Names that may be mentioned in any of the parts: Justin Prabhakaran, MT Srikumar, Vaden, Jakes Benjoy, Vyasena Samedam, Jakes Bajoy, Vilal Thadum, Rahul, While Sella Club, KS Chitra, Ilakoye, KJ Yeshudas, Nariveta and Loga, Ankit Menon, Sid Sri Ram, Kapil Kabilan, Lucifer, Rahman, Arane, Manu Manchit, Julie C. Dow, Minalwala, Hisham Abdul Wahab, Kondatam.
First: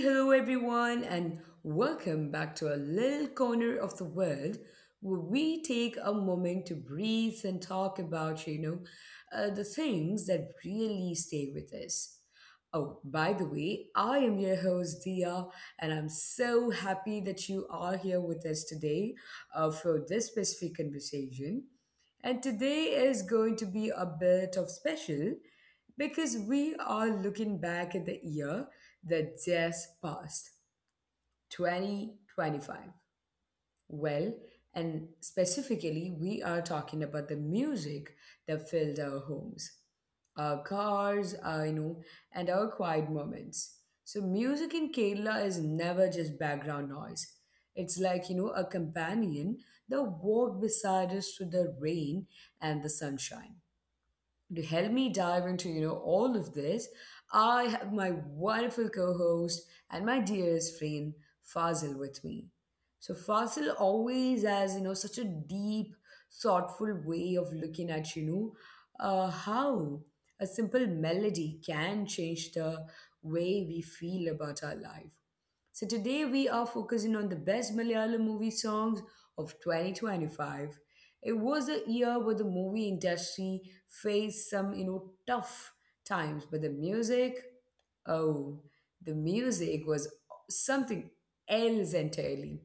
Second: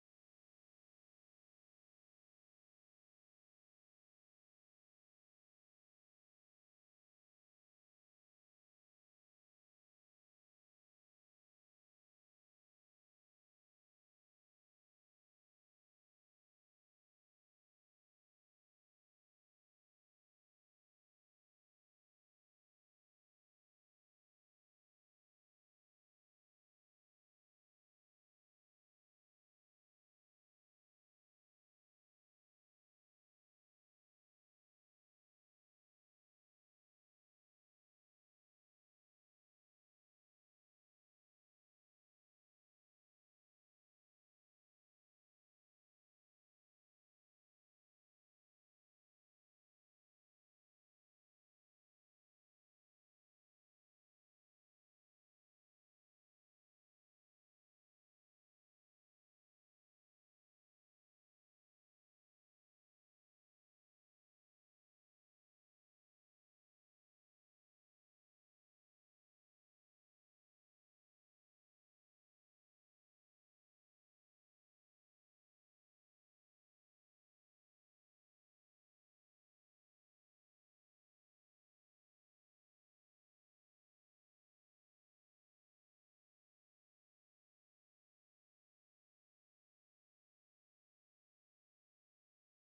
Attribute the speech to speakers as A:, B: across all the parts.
A: hello everyone, and welcome back to a little corner of the world where we take a moment to breathe and talk about, the things that really stay with us. Oh, by the way, I am your host, Dia, and I'm so happy that you are here with us today for this specific conversation. And today is going to be a bit of special because we are looking back at the year that just passed, 2025. Well, and specifically, we are talking about the music that filled our homes, our cars, and our quiet moments. So, music in Kerala is never just background noise. It's like, a companion that walked beside us through the rain and the sunshine to help me dive into all of this. I have my wonderful co-host and my dearest friend Fazil with me. So Fazil always has such a deep, thoughtful way of looking at how a simple melody can change the way we feel about our life. So today we are focusing on the best Malayalam movie songs of 2025. It was a year where the movie industry faced some, tough times, but the music, oh, the music was something else entirely.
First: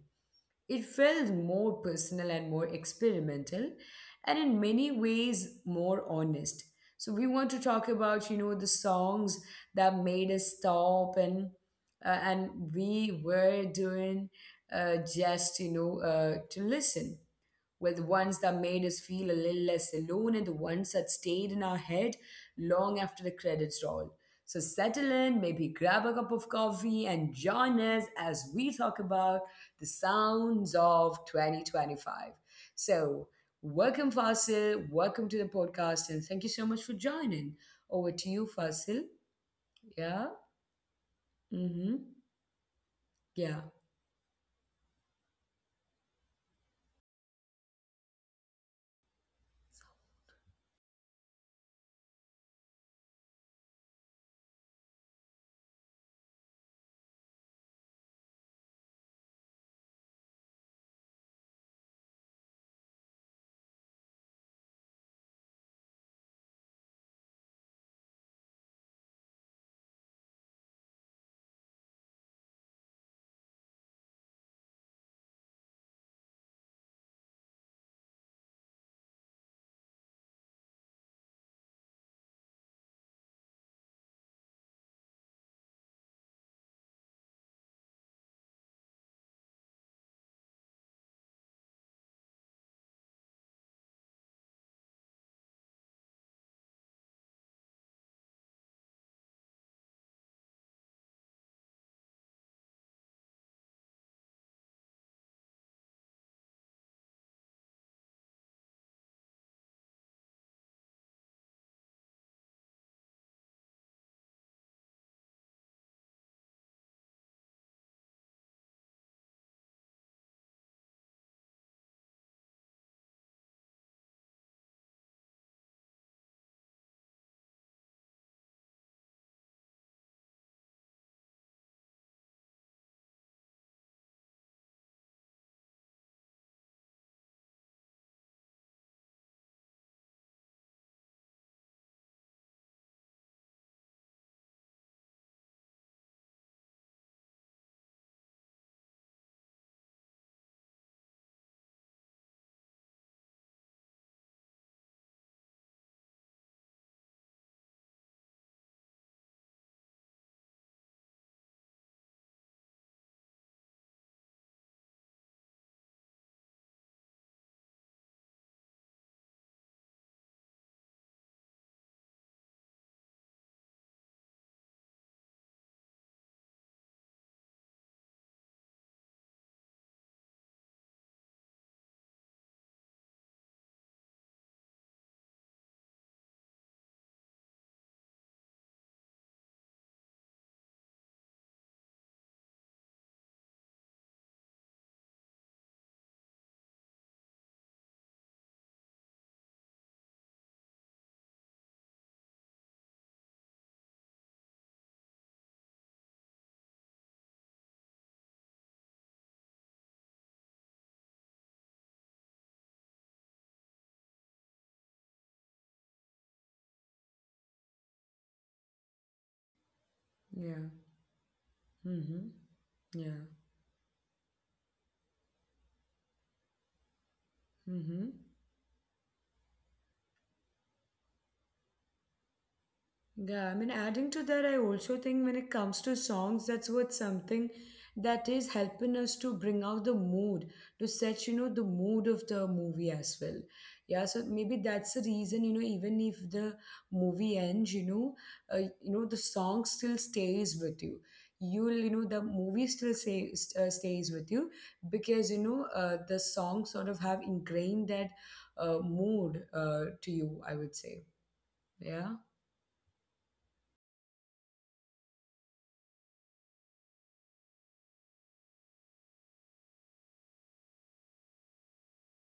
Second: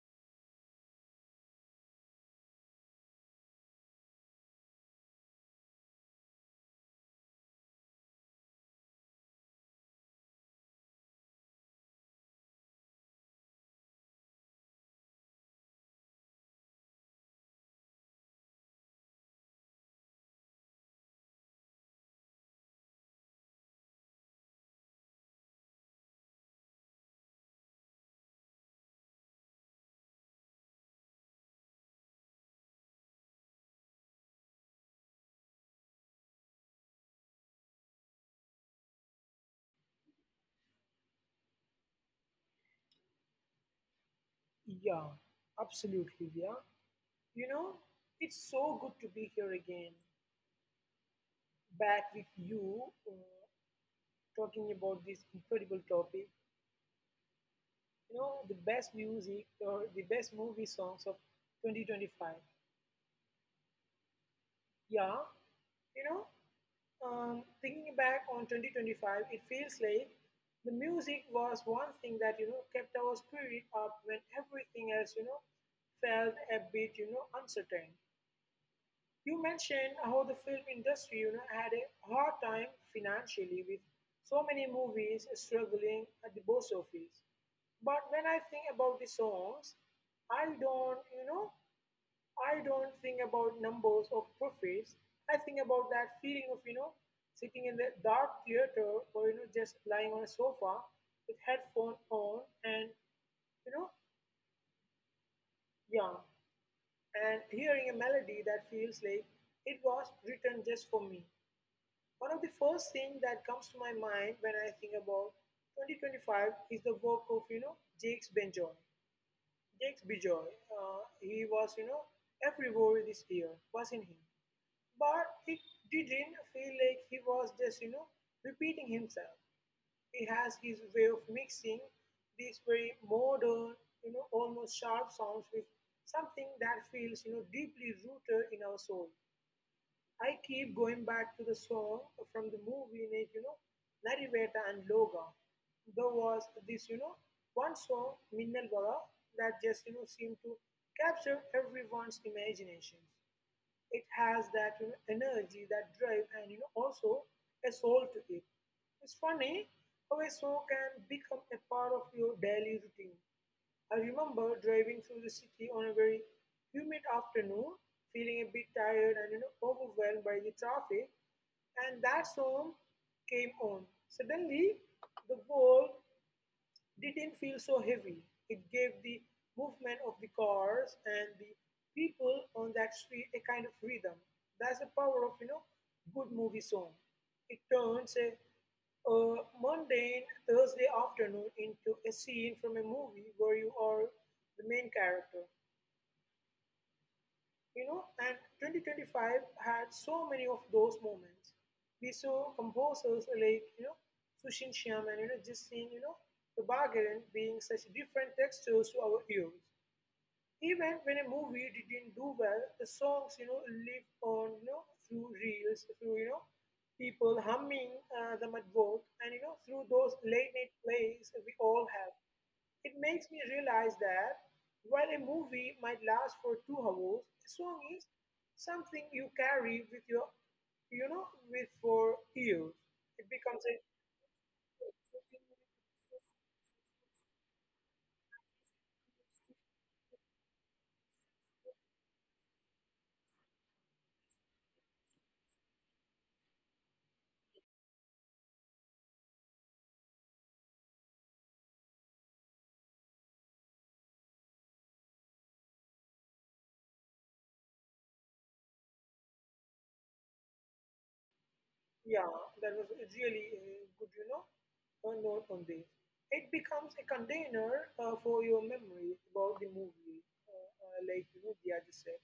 A: It felt more personal and more experimental, and in many ways more honest. So we want to talk about, the songs that made us stop and we were doing just, you know, to listen were the ones that made us feel a little less alone, and the ones that stayed in our head long after the credits roll. So settle in, maybe grab a cup of coffee and join us as we talk about the sounds of 2025. So, Welcome, Fasil. Welcome to the podcast, and thank you so much for joining. Over to you, Fasil. Yeah. Mm-hmm. Yeah.
B: Yeah, absolutely, yeah. You know, it's so good to be here again, back with you, talking about this incredible topic. You know, the best music or the best movie songs of 2025. Yeah, you know, Thinking back on 2025, it feels like the music was one thing that, you know, kept our spirit up when everything else, you know, felt a bit, you know, uncertain. You mentioned how the film industry, you know, had a hard time financially with so many movies struggling at the box office. But when I think about the songs, I don't, you know, I don't think about numbers or profits. I think about that feeling of, you know, sitting in the dark theater or, you know, just lying on a sofa with headphone on and, you know, yeah, and hearing a melody that feels like it was written just for me. One of the first things that comes to my mind when I think about 2025 is the work of, you know, Jakes Benjoy. Jakes Benjoy, he was, you know, everywhere this year, wasn't he? But it didn't feel like he was just, you know, repeating himself. He has his way of mixing these very modern, you know, almost sharp sounds with something that feels, you know, deeply rooted in our soul. I keep going back to the song from the movie, like, you know, Nariveta and Loga. There was this, you know, one song, Minnal Vada, that just, you know, seemed to capture everyone's imagination. It has that, you know, energy, that drive, and, you know, also a soul to it. It's funny how a song can become a part of your daily routine. I remember driving through the city on a very humid afternoon, feeling a bit tired and, you know, overwhelmed by the traffic, and that song came on. Suddenly, the world didn't feel so heavy. It gave the movement of the cars and the people on that street a kind of rhythm. That's the power of, you know, good movie song. It turns a mundane Thursday afternoon into a scene from a movie where you are the main character. You know, and 2025 had so many of those moments. We saw composers like, you know, Sushin Shyam and, you know, Jasin, you know, the Bargain being such different textures to our ears. Even when a movie didn't do well, the songs, you know, live on, you know, through reels, through, you know, people humming the mud walk, and, you know, through those late
A: Yeah.
B: night plays we all have.
A: Mm-hmm.
B: It
A: Yeah.
B: makes me realize that while a movie might last for 2 hours, a song
A: Mm-hmm.
B: is something you carry with your, you know, with for years. It
A: Yeah, I mean,
B: becomes a,
A: adding to that, I also think when it comes to songs, that's what something that is helping us to bring out the mood, to set, the mood of the movie as well. Yeah, so maybe that's the reason, even if the movie ends, the song still stays with you. The movie still stays with you because, the songs sort of have ingrained that mood to you, I would say. Yeah.
B: yeah, that was a really good, you know, a note on this. It becomes a container for your memory about the movie, like, you know, Dia just said.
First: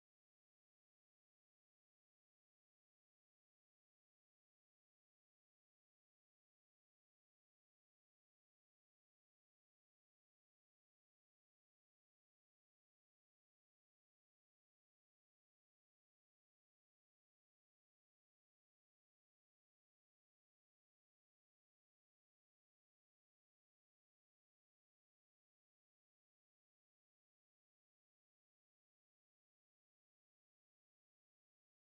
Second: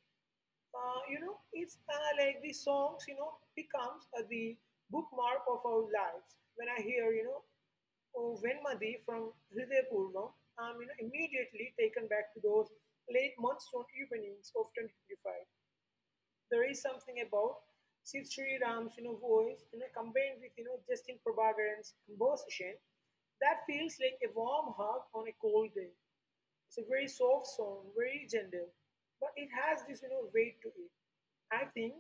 B: You know, it's like the songs, you know, becomes the bookmark of our lives. When I hear, you know, Oh, When Madhi from Hriday-Purva, I am immediately taken back to those late monsoon evenings of 2025. There is something about Sid Sri Ram's, you know, voice, you know, combined with, you know, Justin Prabhakaran's composition that feels like a warm hug on a cold day. It's a very soft song, very gentle, but it has this, you know, weight to it. I think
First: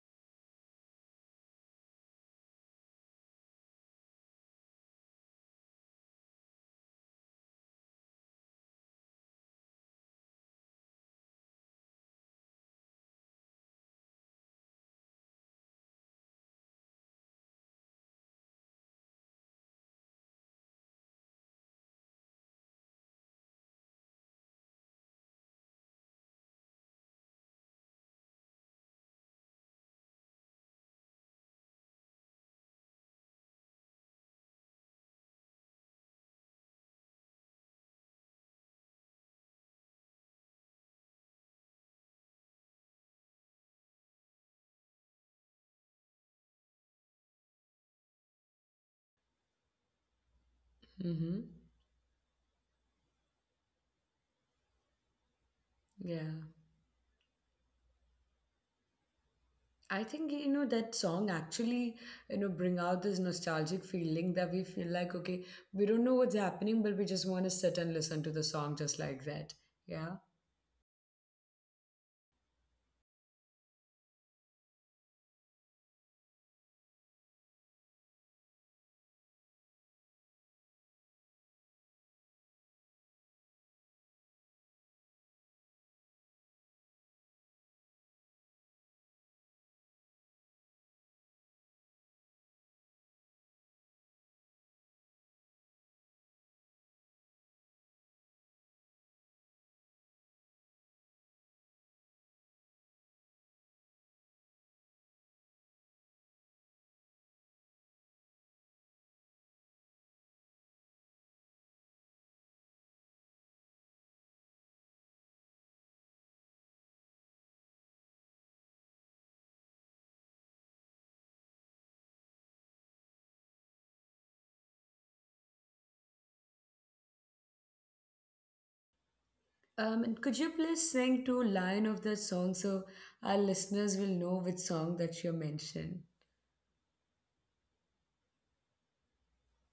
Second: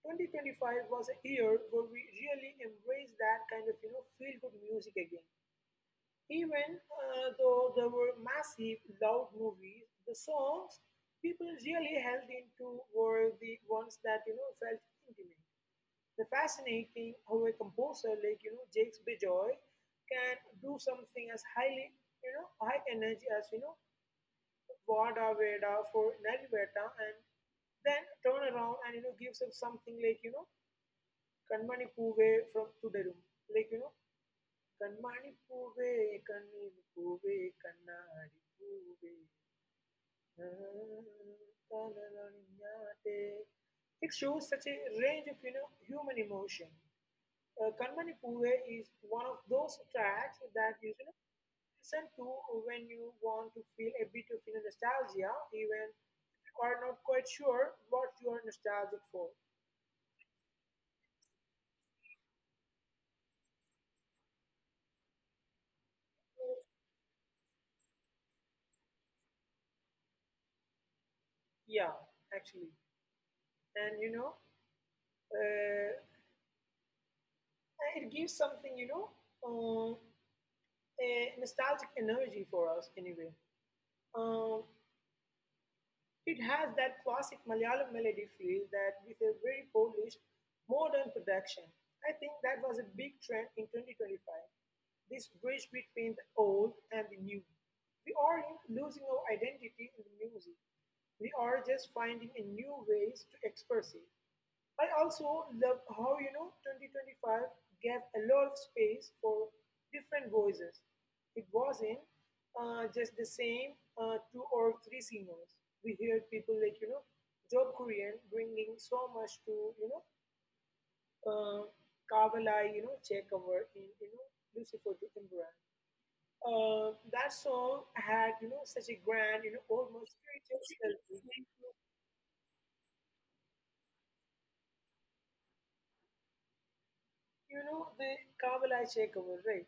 B: 2025 was a year where we really embraced that kind of, you know, feel good music again. Even though there were massive, loud movies, the songs people really held into were the ones that, you know, felt intimate. The fascinating how a composer like, you know, Jakes Bejoy can do something as highly, you know, high energy as, you know, Vada Veda for Nariveta, and then turn around and, you know, gives us something like, you know, Kanmani Puve from Tudarum, like, you know, கண்மணி பூவே கண்ணீர் பூவே கண்ணாடி பூவே காதலொழியாதே. It shows such a range of, you know, human emotion. Kanmani Puve is one of those tracks that you should
A: Mm-hmm.
B: listen to when you want to feel a bit of, you know, nostalgia, even
A: Yeah.
B: if you are not quite sure what you are nostalgic for.
A: I think, that song actually, bring out this nostalgic feeling that we feel like, okay, we don't know what's happening, but we just want to sit and listen to the song just like that. Yeah.
B: Yeah, actually, and you know, uh, it gives something, you know, uh, a nostalgic energy for us anyway. Um, it has that classic Malayalam melody feel that with a very polished, modern production. I think that was a big trend in 2025. This bridge between the old and the new. We aren't losing our identity in the music. We are just finding a new ways to express it. I also love how, you know, 2025 gave a lot of space for different voices. It wasn't just the same two or three singers. We heard people like, you know, Job Korean bringing so much to, you know, uh, Kavalai, you know, take over in, you know, Lucifer to Imran. That song had, you know, such a grand, you know,
A: And
B: almost
A: could you
B: spiritual.
A: please sing two line of that song so our listeners will know which song that you mentioned?
B: You know the Kavalai Chekavar, right?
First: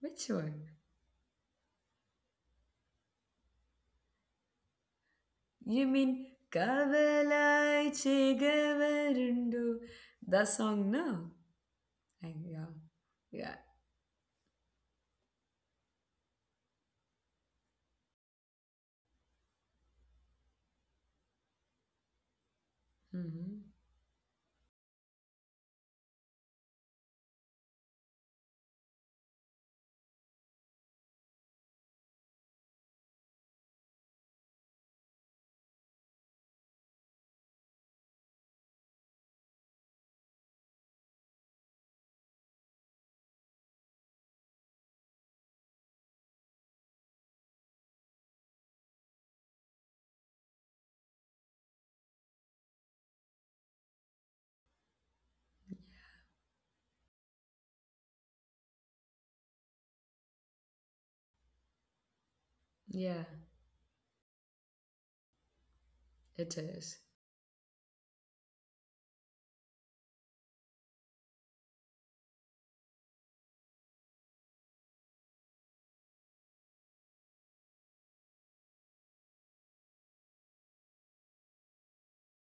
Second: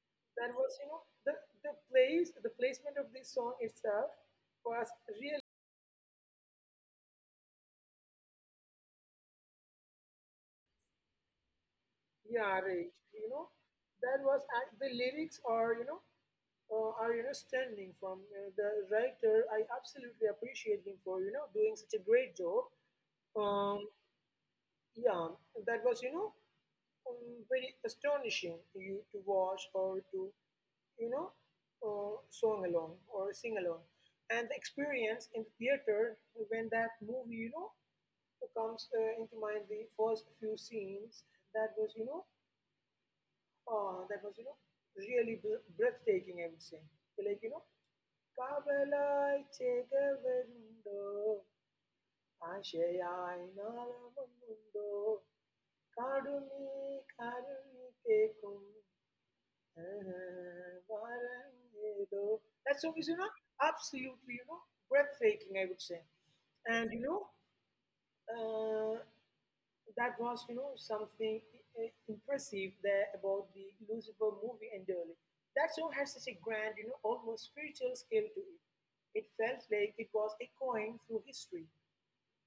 A: Which
B: That
A: one?
B: was, you know, the place, the placement of this song itself was really,
A: You mean Kavalai Chegavarundu? That song, no? I,
B: yeah,
A: yeah.
B: right, you know,
A: Yeah.
B: that was the lyrics are, you know, are, you know, standing from the writer. I absolutely appreciate him for, you know, doing such a great job.
A: Hmm.
B: um yeah that was, you know, very astonishing you to watch or to, you know, song along or sing along, and the experience in the theater when that movie, you know, comes into mind the first few scenes. that was you know that was, you know, really breathtaking, I would say. Like, you know, "കാവലായി ചേകവരുണ്ടോ? ആശയായി നാളമൊന്നുണ്ടോ? കാടുനീ കാരുണി കേൾക്കും വാരമേതോ." That song is, you
A: Yeah,
B: know, absolutely, you know, breathtaking, I would say.
A: it
B: And, you
A: is.
B: know, uh, that was, you know, impressive there about the Lucifer movie entirely. That song had such a grand, you know, almost spiritual scale to it. It felt like it was echoing through history.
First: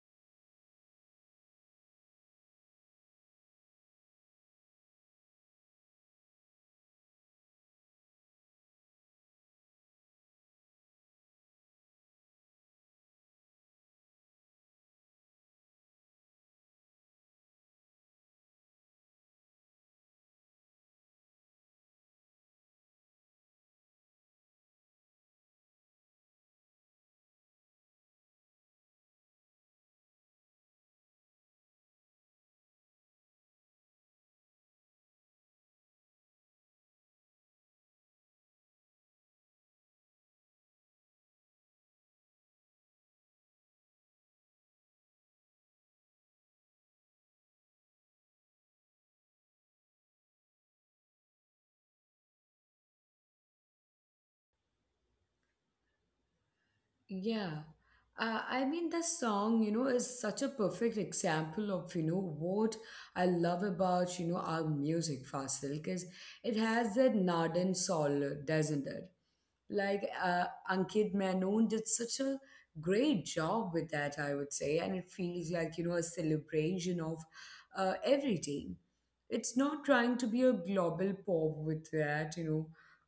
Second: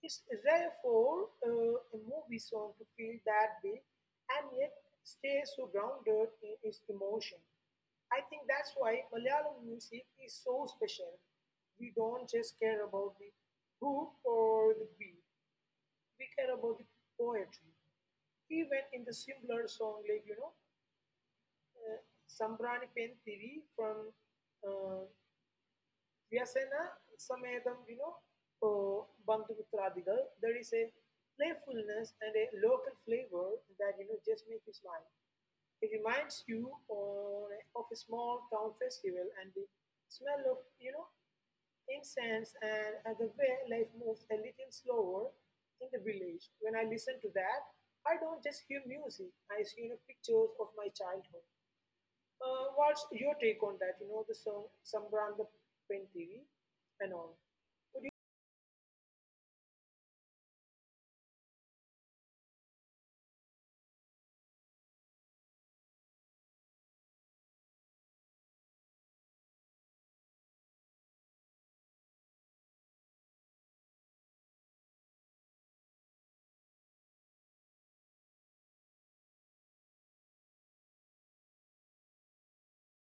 B: It's rare for a movie song to feel that big and yet stay so grounded in its emotion. I think that's why Malayalam music is so special. We don't just care about the hook or the beat. We care about the poetry even in the simpler song like, you know, uh, Sambrani Pen Thivi from uh, Vyasena Samedam, you know, Bandhumitradigal, there is a playfulness and a local flavor that, you know, just make you smile. It reminds you on, of a small town festival and the smell of, you know, incense, and the way life moves a little slower in the village. When I listen to that, I don't just hear music. I see, you know, pictures of my childhood. What's your take on that? You know, the song Sambran the Pentiri and all.
A: Yeah.
B: Would you?
A: I mean, the song, is such a perfect example of, what I love about, our music, Fasil, because it has that Nadan soul, doesn't it? Like Ankit Menon did such a great job with that, I would say, and it feels like, a celebration of every team. It's not trying to be a global pop with that, you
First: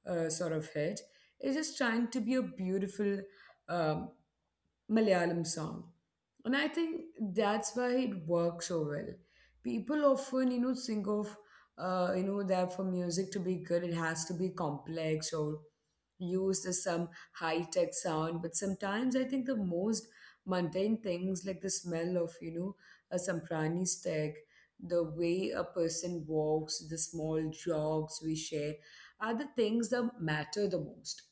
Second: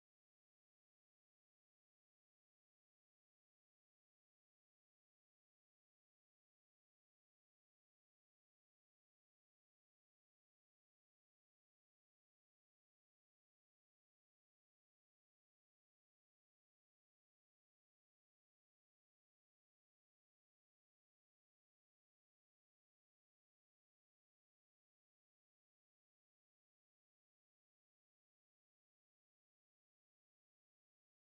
A: know, uh, sort of hit. It's just trying to be a beautiful um, Malayalam song. And I think that's why it works so well. People often, think of, that for music to be good, it has to be complex or used as some high tech sound. But sometimes I think the most mundane things, like the smell of, a samprani stick, the way a person walks, the small jogs we share, are the things that matter the most.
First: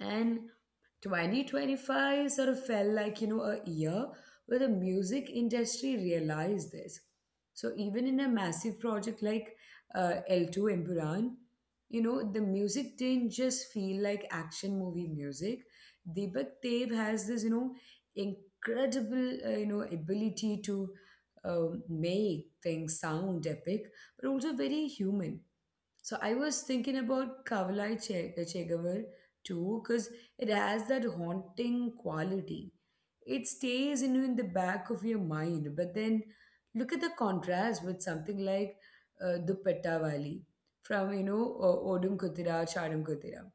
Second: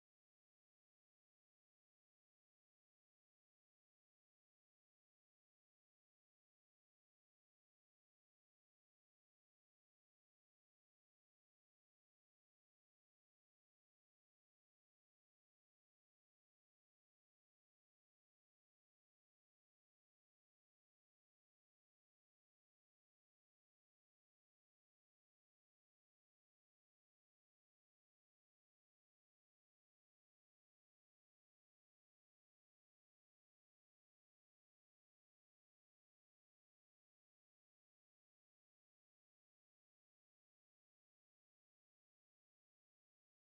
A: And 2025 sort of felt like, a year where the music industry realized this. So even in a massive project like L2 Emburan, the music didn't just feel like action movie music. Deepak Dev has this, incredible, ability to make things sound epic, but also very human. So I was thinking about Chegavar too, because it has that haunting quality. It stays in you in the back of your mind, but then look at the contrast with something like Dupatta Valley from Odum Kutira, Chadam Kutira.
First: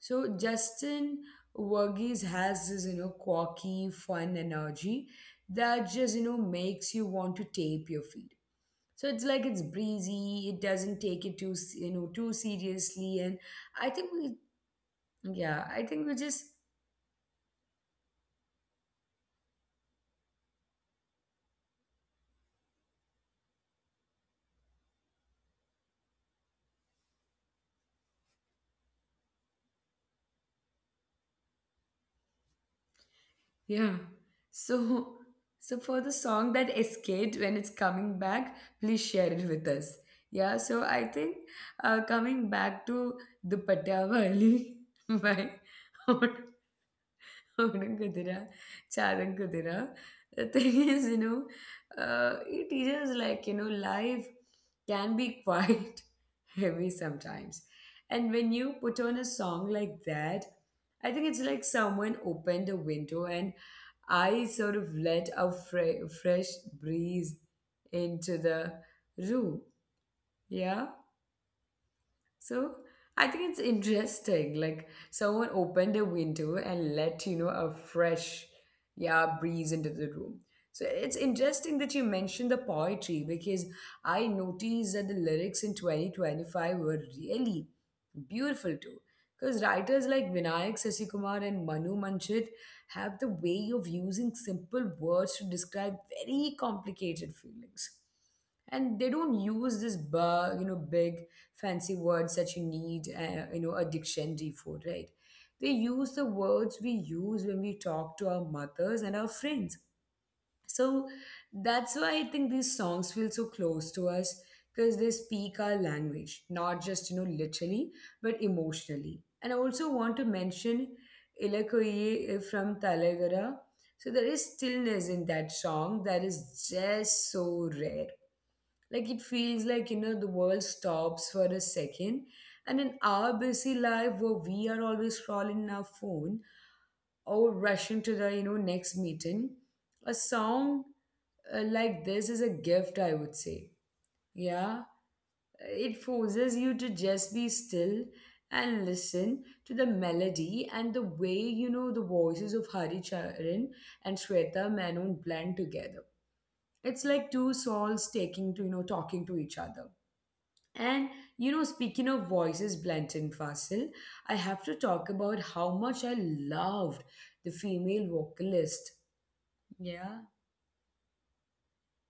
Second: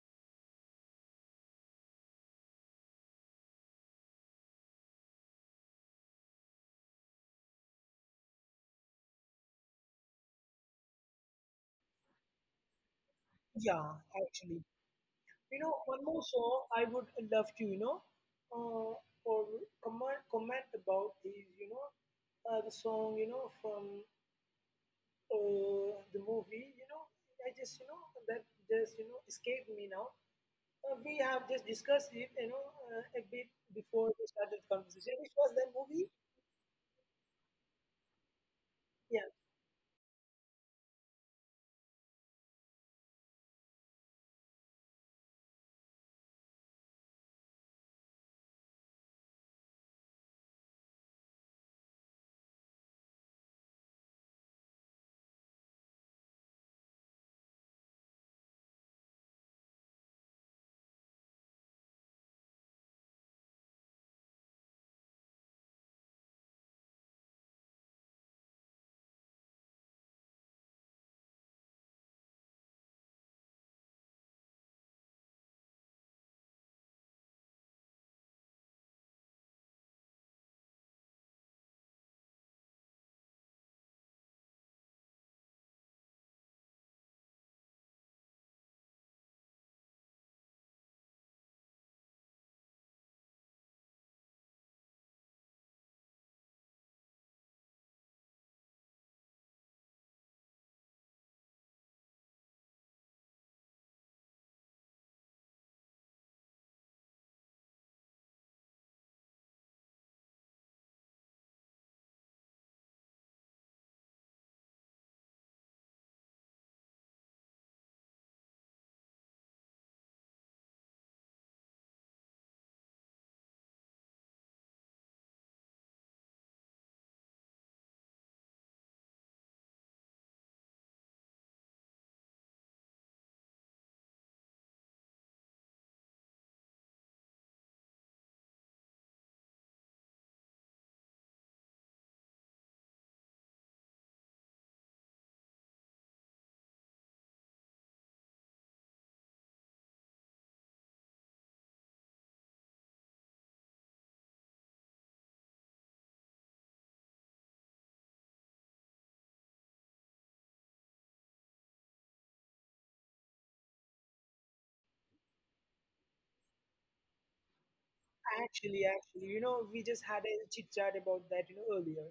A: So Justin Verghese has this quirky, fun energy that just makes you want to tape your feet. So it's like it's breezy, it doesn't take it too s- you know too seriously. And
B: Yeah,
A: I think we
B: actually. You
A: yeah
B: know,
A: I think
B: one
A: we
B: more
A: just...
B: song I would love to, you know, uh, or comment about is, you know, the song, you know, from the movie, you know, I just, you know, that just, you know, escaped me now. We have just discussed it, you know, a bit
A: Yeah.
B: before we started the
A: So
B: conversation. Which was that
A: so for the
B: movie?
A: song that escaped, when it's coming back please
B: Yeah,
A: share it with us. Yeah, so I think coming back to the Patavali by Out Kudira, Charan Kudira. The thing is, it teaches like, life can be quite heavy sometimes. And when you put on a song like that, I think it's like someone opened a window and I sort of let fresh breeze into the room. Yeah. So I think it's interesting. Like someone opened a window and let a fresh, yeah, breeze into the room. So it's interesting that you mentioned the poetry because I noticed that the lyrics in 2025 were really beautiful too. Because writers like Vinayak Sasikumar and Manu Manchit have the way of using simple words to describe very complicated feelings. And they don't use this, bu- you know, big fancy words that you need, a dictionary for, right? They use the words we use when we talk to our mothers and our friends. So that's why I think these songs feel so close to us because they speak our language, not just, literally, but emotionally. And I also want to mention Ilakoye from Talagara. So there is stillness in that song that is just so rare. Like it feels like, the world stops for a second. And in our busy life where we are always scrolling our phone, or rushing to the next meeting, a song like this is a gift, I would say. Yeah, it forces you to just be still and listen to the melody, and the way the voices of Hari Charan and Shweta Menon blend together, it's like two souls taking to you know talking to each other. And speaking of voices blent, and Fasil, I have to talk about how much I loved the female
B: actually,
A: vocalist.
B: actually, you know, we just had
A: Yeah,
B: a chit chat about that, you know, earlier.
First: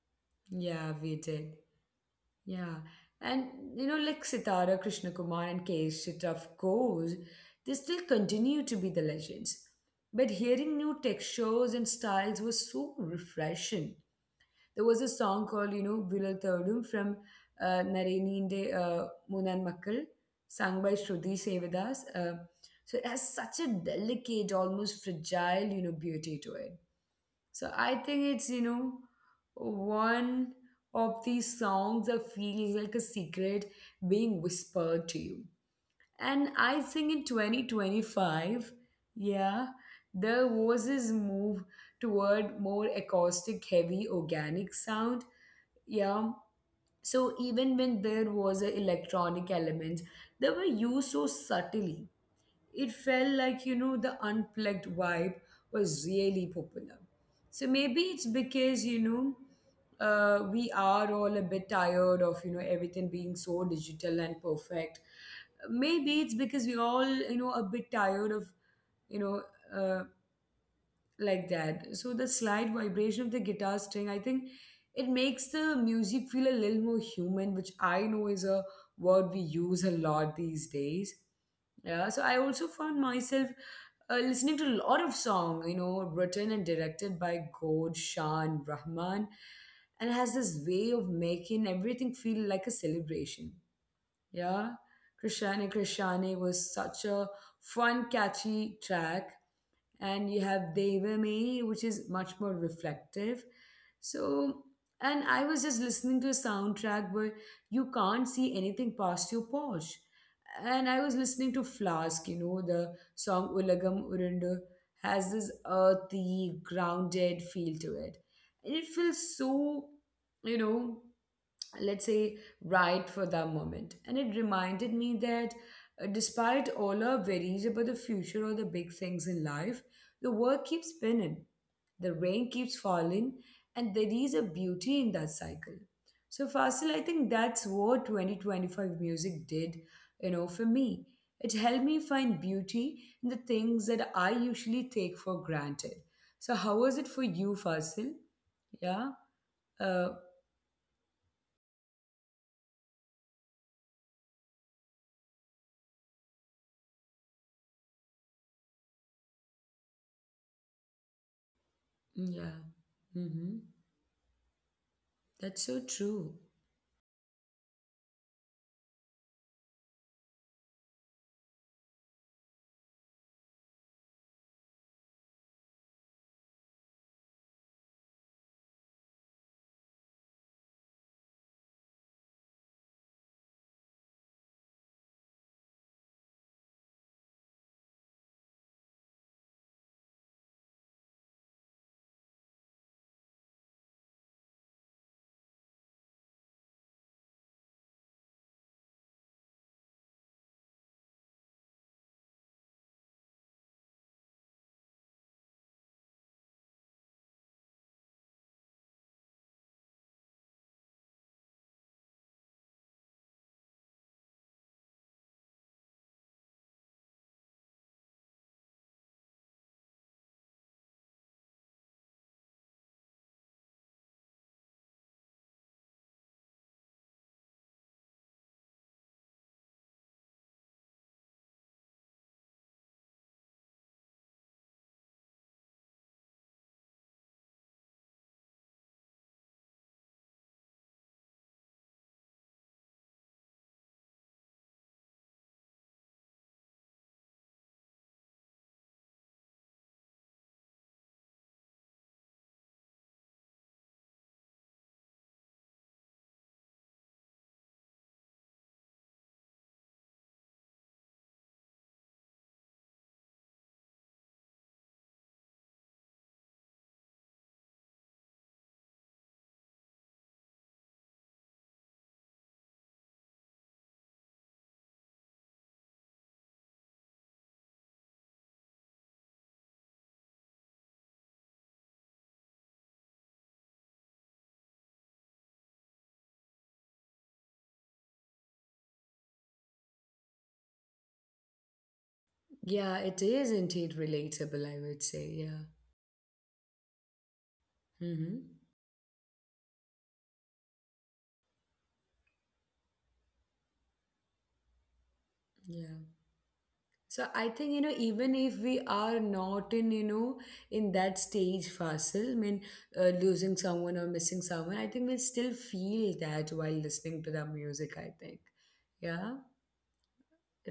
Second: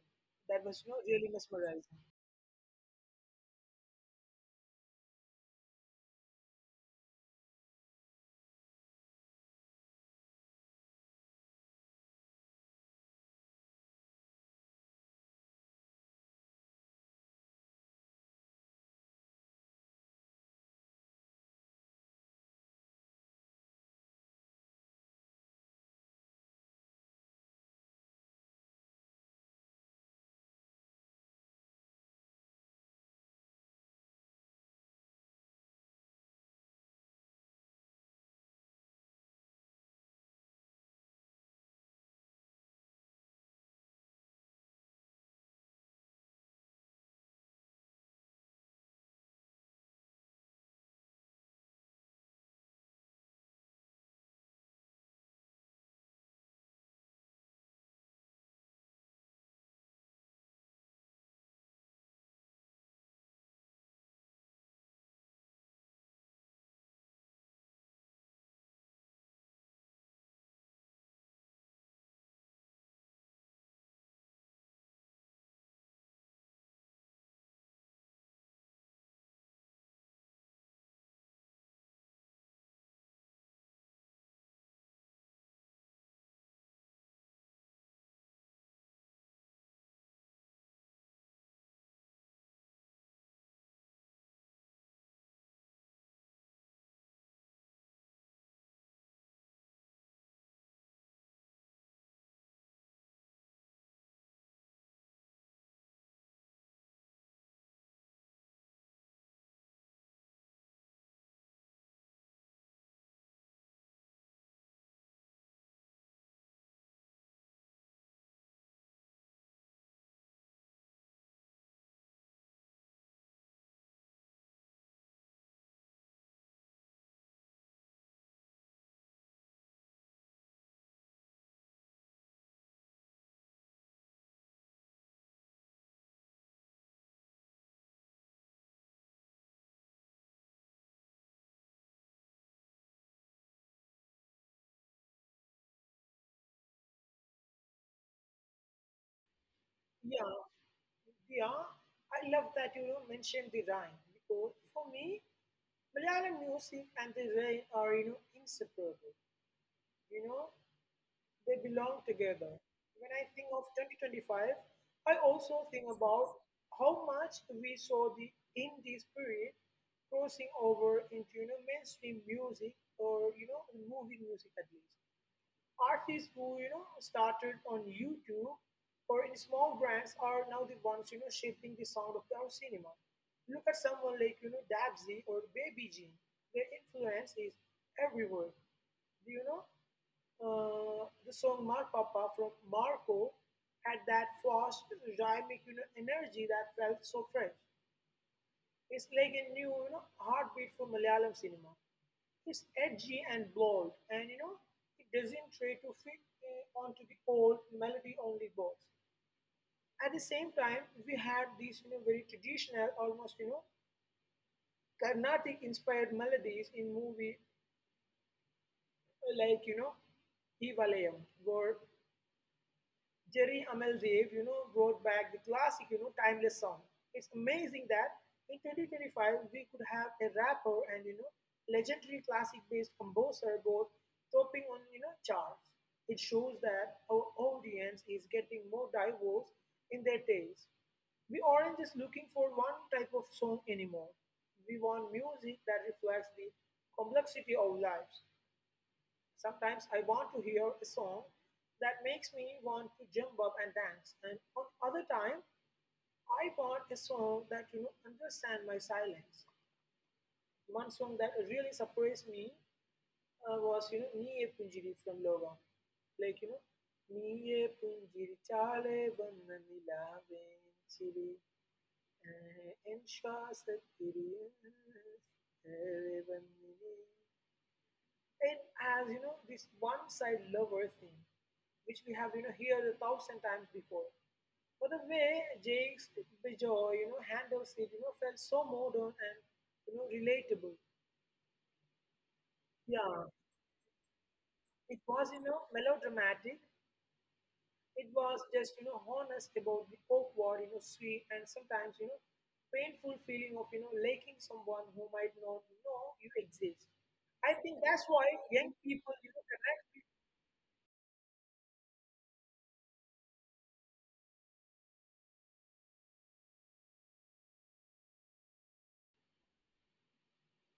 B: That was, you
A: yeah,
B: know,
A: we
B: really
A: did.
B: mesmerizing.
A: Yeah. And like Sitara, Krishna Kumar, and Keshet, of course, they still continue to be the legends. But hearing new textures and styles was so refreshing. There was a song called, Vilal Thadum from Nareninde Munan Makkal, sung by Shruti Sevadas. So it has such a delicate, almost fragile, beauty to it. So I think it's, one of these songs that feels like a secret being whispered to you. And I think in 2025, yeah, there was this move toward more acoustic, heavy, organic sound. Yeah. So even when there was an electronic element, they were used so subtly it felt like the unplugged vibe was really popular. So maybe it's because we are all a bit tired of everything being so digital and perfect. Maybe it's because we all you know a bit tired of you know uh, like that So the slight vibration of the guitar string, I think it makes the music feel a little more human, which I know is a word we use a lot these days. Yeah, so I also found myself listening to a lot of songs written and directed by Gord Shah and Rahman, and has this way of making everything feel like a celebration. Yeah, Krishane Krishane was such a fun, catchy track, and you have Devame, which is much more reflective. So, and I was just listening to a soundtrack where you can't see anything past your Porsche. And I was listening to Flask, the song Ulagam Urundu has this earthy, grounded feel to it. And it feels so, you know, let's say, right for the moment. And it reminded me that despite all our worries about the future or the big things in life, the world keeps spinning, the rain keeps falling, and there is a beauty in that cycle. So, Fasil, I think that's what 2025 music did, for me. It helped me find beauty in the things that I usually take for granted. So, how was it for you, Fasil? Yeah. Uh,
B: Yeah, yeah. I love that you know mentioned the rhyme because for me, Malayalam music and the rhyme are you know inseparable. You know, they belong together.
A: yeah.
B: When I think
A: Mm-hmm.
B: of 2025, I also
A: That's so
B: think about
A: true.
B: how much we saw the indie spirit crossing over into you know mainstream music or you know movie music at least. Artists who you know started on YouTube or in small brands are now the ones you know shaping the sound of our cinema. Look at someone like you know Dabsy or Baby Jean. Their influence is everywhere. Do you know? The song "Mar Papa" from Marco had that fast rhythmic, you know, energy that felt so fresh. It's like a new, you know, heartbeat for Malayalam cinema. It's edgy and bold, and, you know, it doesn't try to fit onto the old melody only box. At the same time, we had these, you know, very traditional, almost, you know, Carnatic inspired melodies in movie like, you know, Ivalayam, where Jerry Amel Dave, you know, brought back the classic, you know, timeless song. It's amazing that in 2025 we could have a rapper and, you know, legendary classic-based composer both topping on, you know, charts. It shows that our audience is getting more diverse in their taste. We aren't just looking for one type of song anymore. We want music that reflects the complexity of lives. Sometimes I want to hear a song that makes me want to jump up and dance, and other time I want a song that understand my silence. One song that really surprised me was Niye Punjiri from Loga. Like you know Niye Punjiri Chale Vanna Nilave Chiri Enshwasatiri Vanna. And as you know, this one side lover thing, which we have heard a thousand times before. But the way Jake's Bijoy, handles it felt so modern and relatable.
A: Yeah, it
B: Yeah,
A: is indeed relatable, I
B: it
A: would say.
B: was
A: Yeah.
B: melodramatic. It was
A: Mm-hmm.
B: just honest about the awkward, sweet and sometimes painful feeling of liking someone who might not
A: Yeah.
B: know you exist.
A: So I
B: I
A: think,
B: think that's why
A: even if
B: young
A: we
B: people
A: are not
B: connect.
A: in,
B: With-
A: in that stage fossil, I mean, losing someone or missing someone, I think we'll still feel that while listening to the music, I think. Yeah.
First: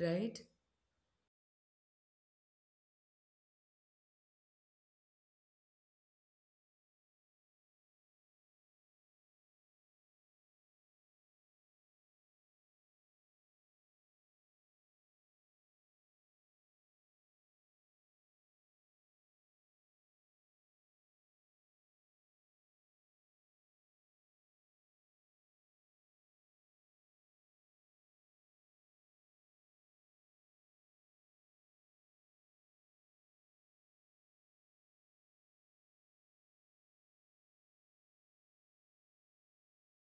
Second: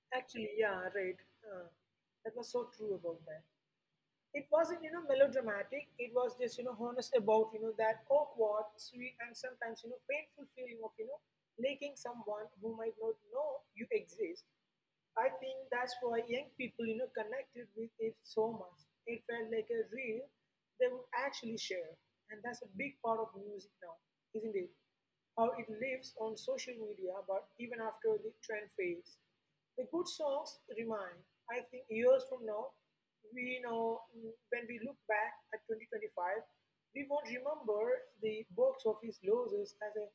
A: Right?
B: Actually, yeah, right. That was so true about that. It wasn't melodramatic it was just honest about that awkward, sweet, and sometimes painful feeling of liking someone who might not know you exist. I think that's why young people, connected with it so much. It felt like a real they would actually share, and that's a big part of music now, isn't it? How it lives on social media, but even after the trend fades, the good songs remain. I think years from now, we know when we look back at 2025, we won't remember the box office losses as a,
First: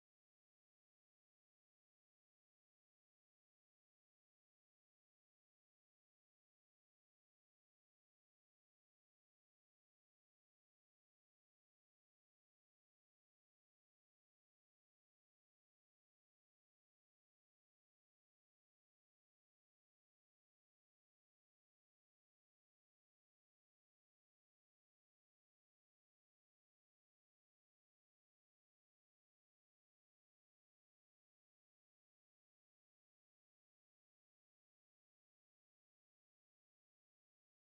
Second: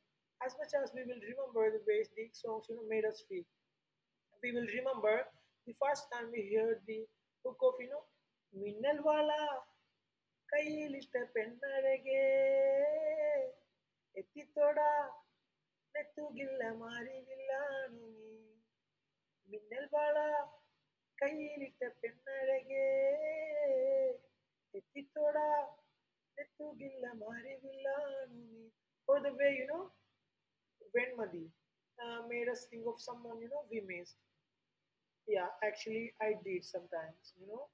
B: as much as we will remember the ways these songs made us feel. We will remember the first time we heard the hook of, ಮಿನ್ನಲ್ ವಾಲ ಕೈಲಿಷ್ಟ ಪೆನ್ನಡೆಗೆ ಎತ್ತಿತ್ತೋಡ ನೆತ್ತುಗಿಲ್ಲ ಮಾರಿಗಿಲ್ಲ ನೀ ಮಿನ್ನಲ್ ವಾಲ ಕೈಲಿಟ್ಟ ಪೆನ್ನಡೆಗೆ ಎತ್ತಿತ್ತೋಡ ನೆತ್ತುಗಿಲ್ಲ. Or the way, Venmadi made us think of someone, we missed. Yeah, actually, I did sometimes.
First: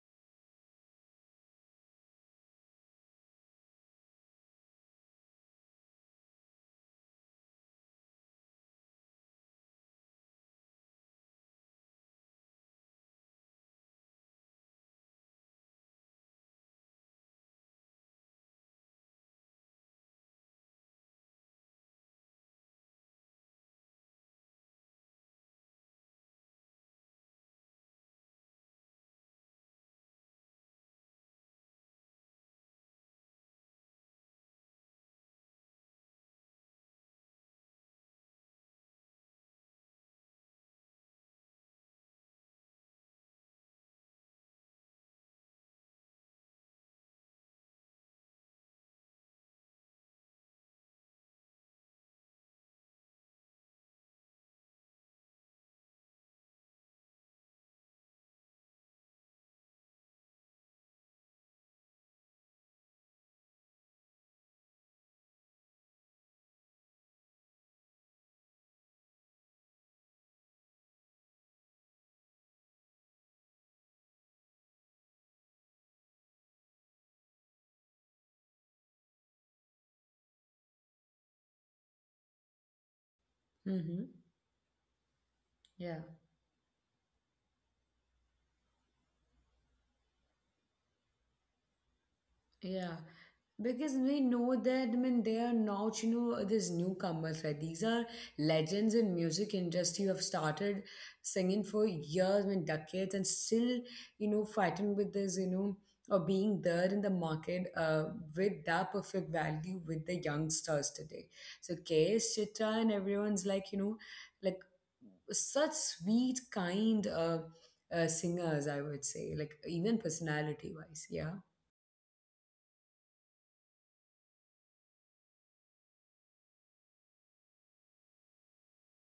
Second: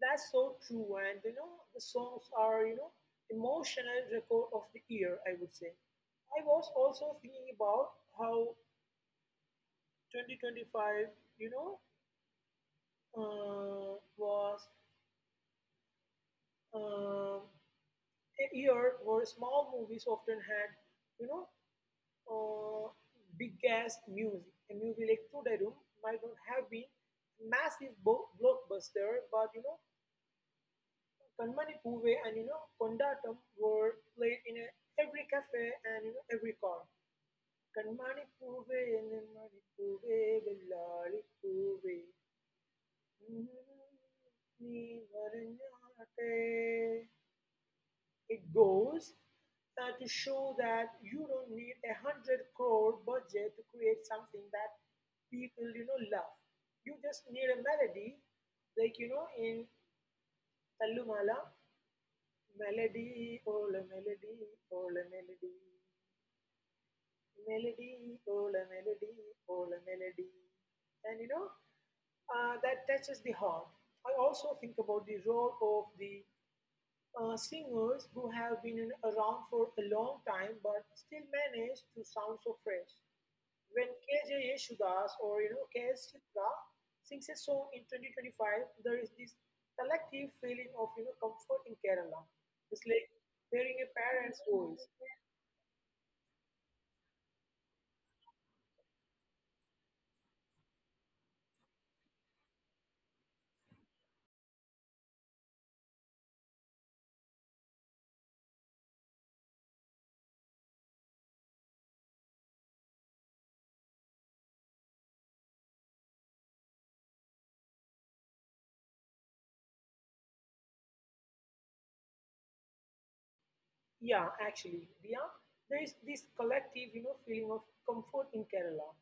B: That's so true. And the songs are emotional record of the year, I would say. I was also thinking about how 2025, you know, was um a year where small movies often had, you know, uh, big ass music. A movie like Tudarum might not have been massive blockbuster, but Kanmani Poove and Kondatam were played in a, every cafe and every car. Kanmani Poove, Ennemani Poove, Vellari Poove, Nee Varanjaate. It goes to show that you don't need a hundred crore budget to create something that people love. You just need a melody, in Tallumala. Melody, all a melody, all a melody. Melody, all a melody, all a melody. And that touches the heart. I also think about the role of the singers who have been around for a long time but still manage to sound so fresh. When
A: Mm-hmm.
B: KJ Yeshudas or
A: Yeah.
B: KS Chitra sings a song in 2025, there is this collective feeling of comfort in Kerala. It's
A: Yeah,
B: like hearing a
A: because we
B: parent's
A: know
B: voice.
A: that, I mean, they are not, these newcomers, right? These are legends in music industry who have started singing for years, I mean, decades, and still, fighting with this, or being there in the market with that perfect value with the youngsters today. So KS Chitra and everyone's like, like such sweet, kind singers, I would say, like even personality-wise. Yeah.
B: Yeah, actually, Dia, there is this collective feeling of comfort in Kerala.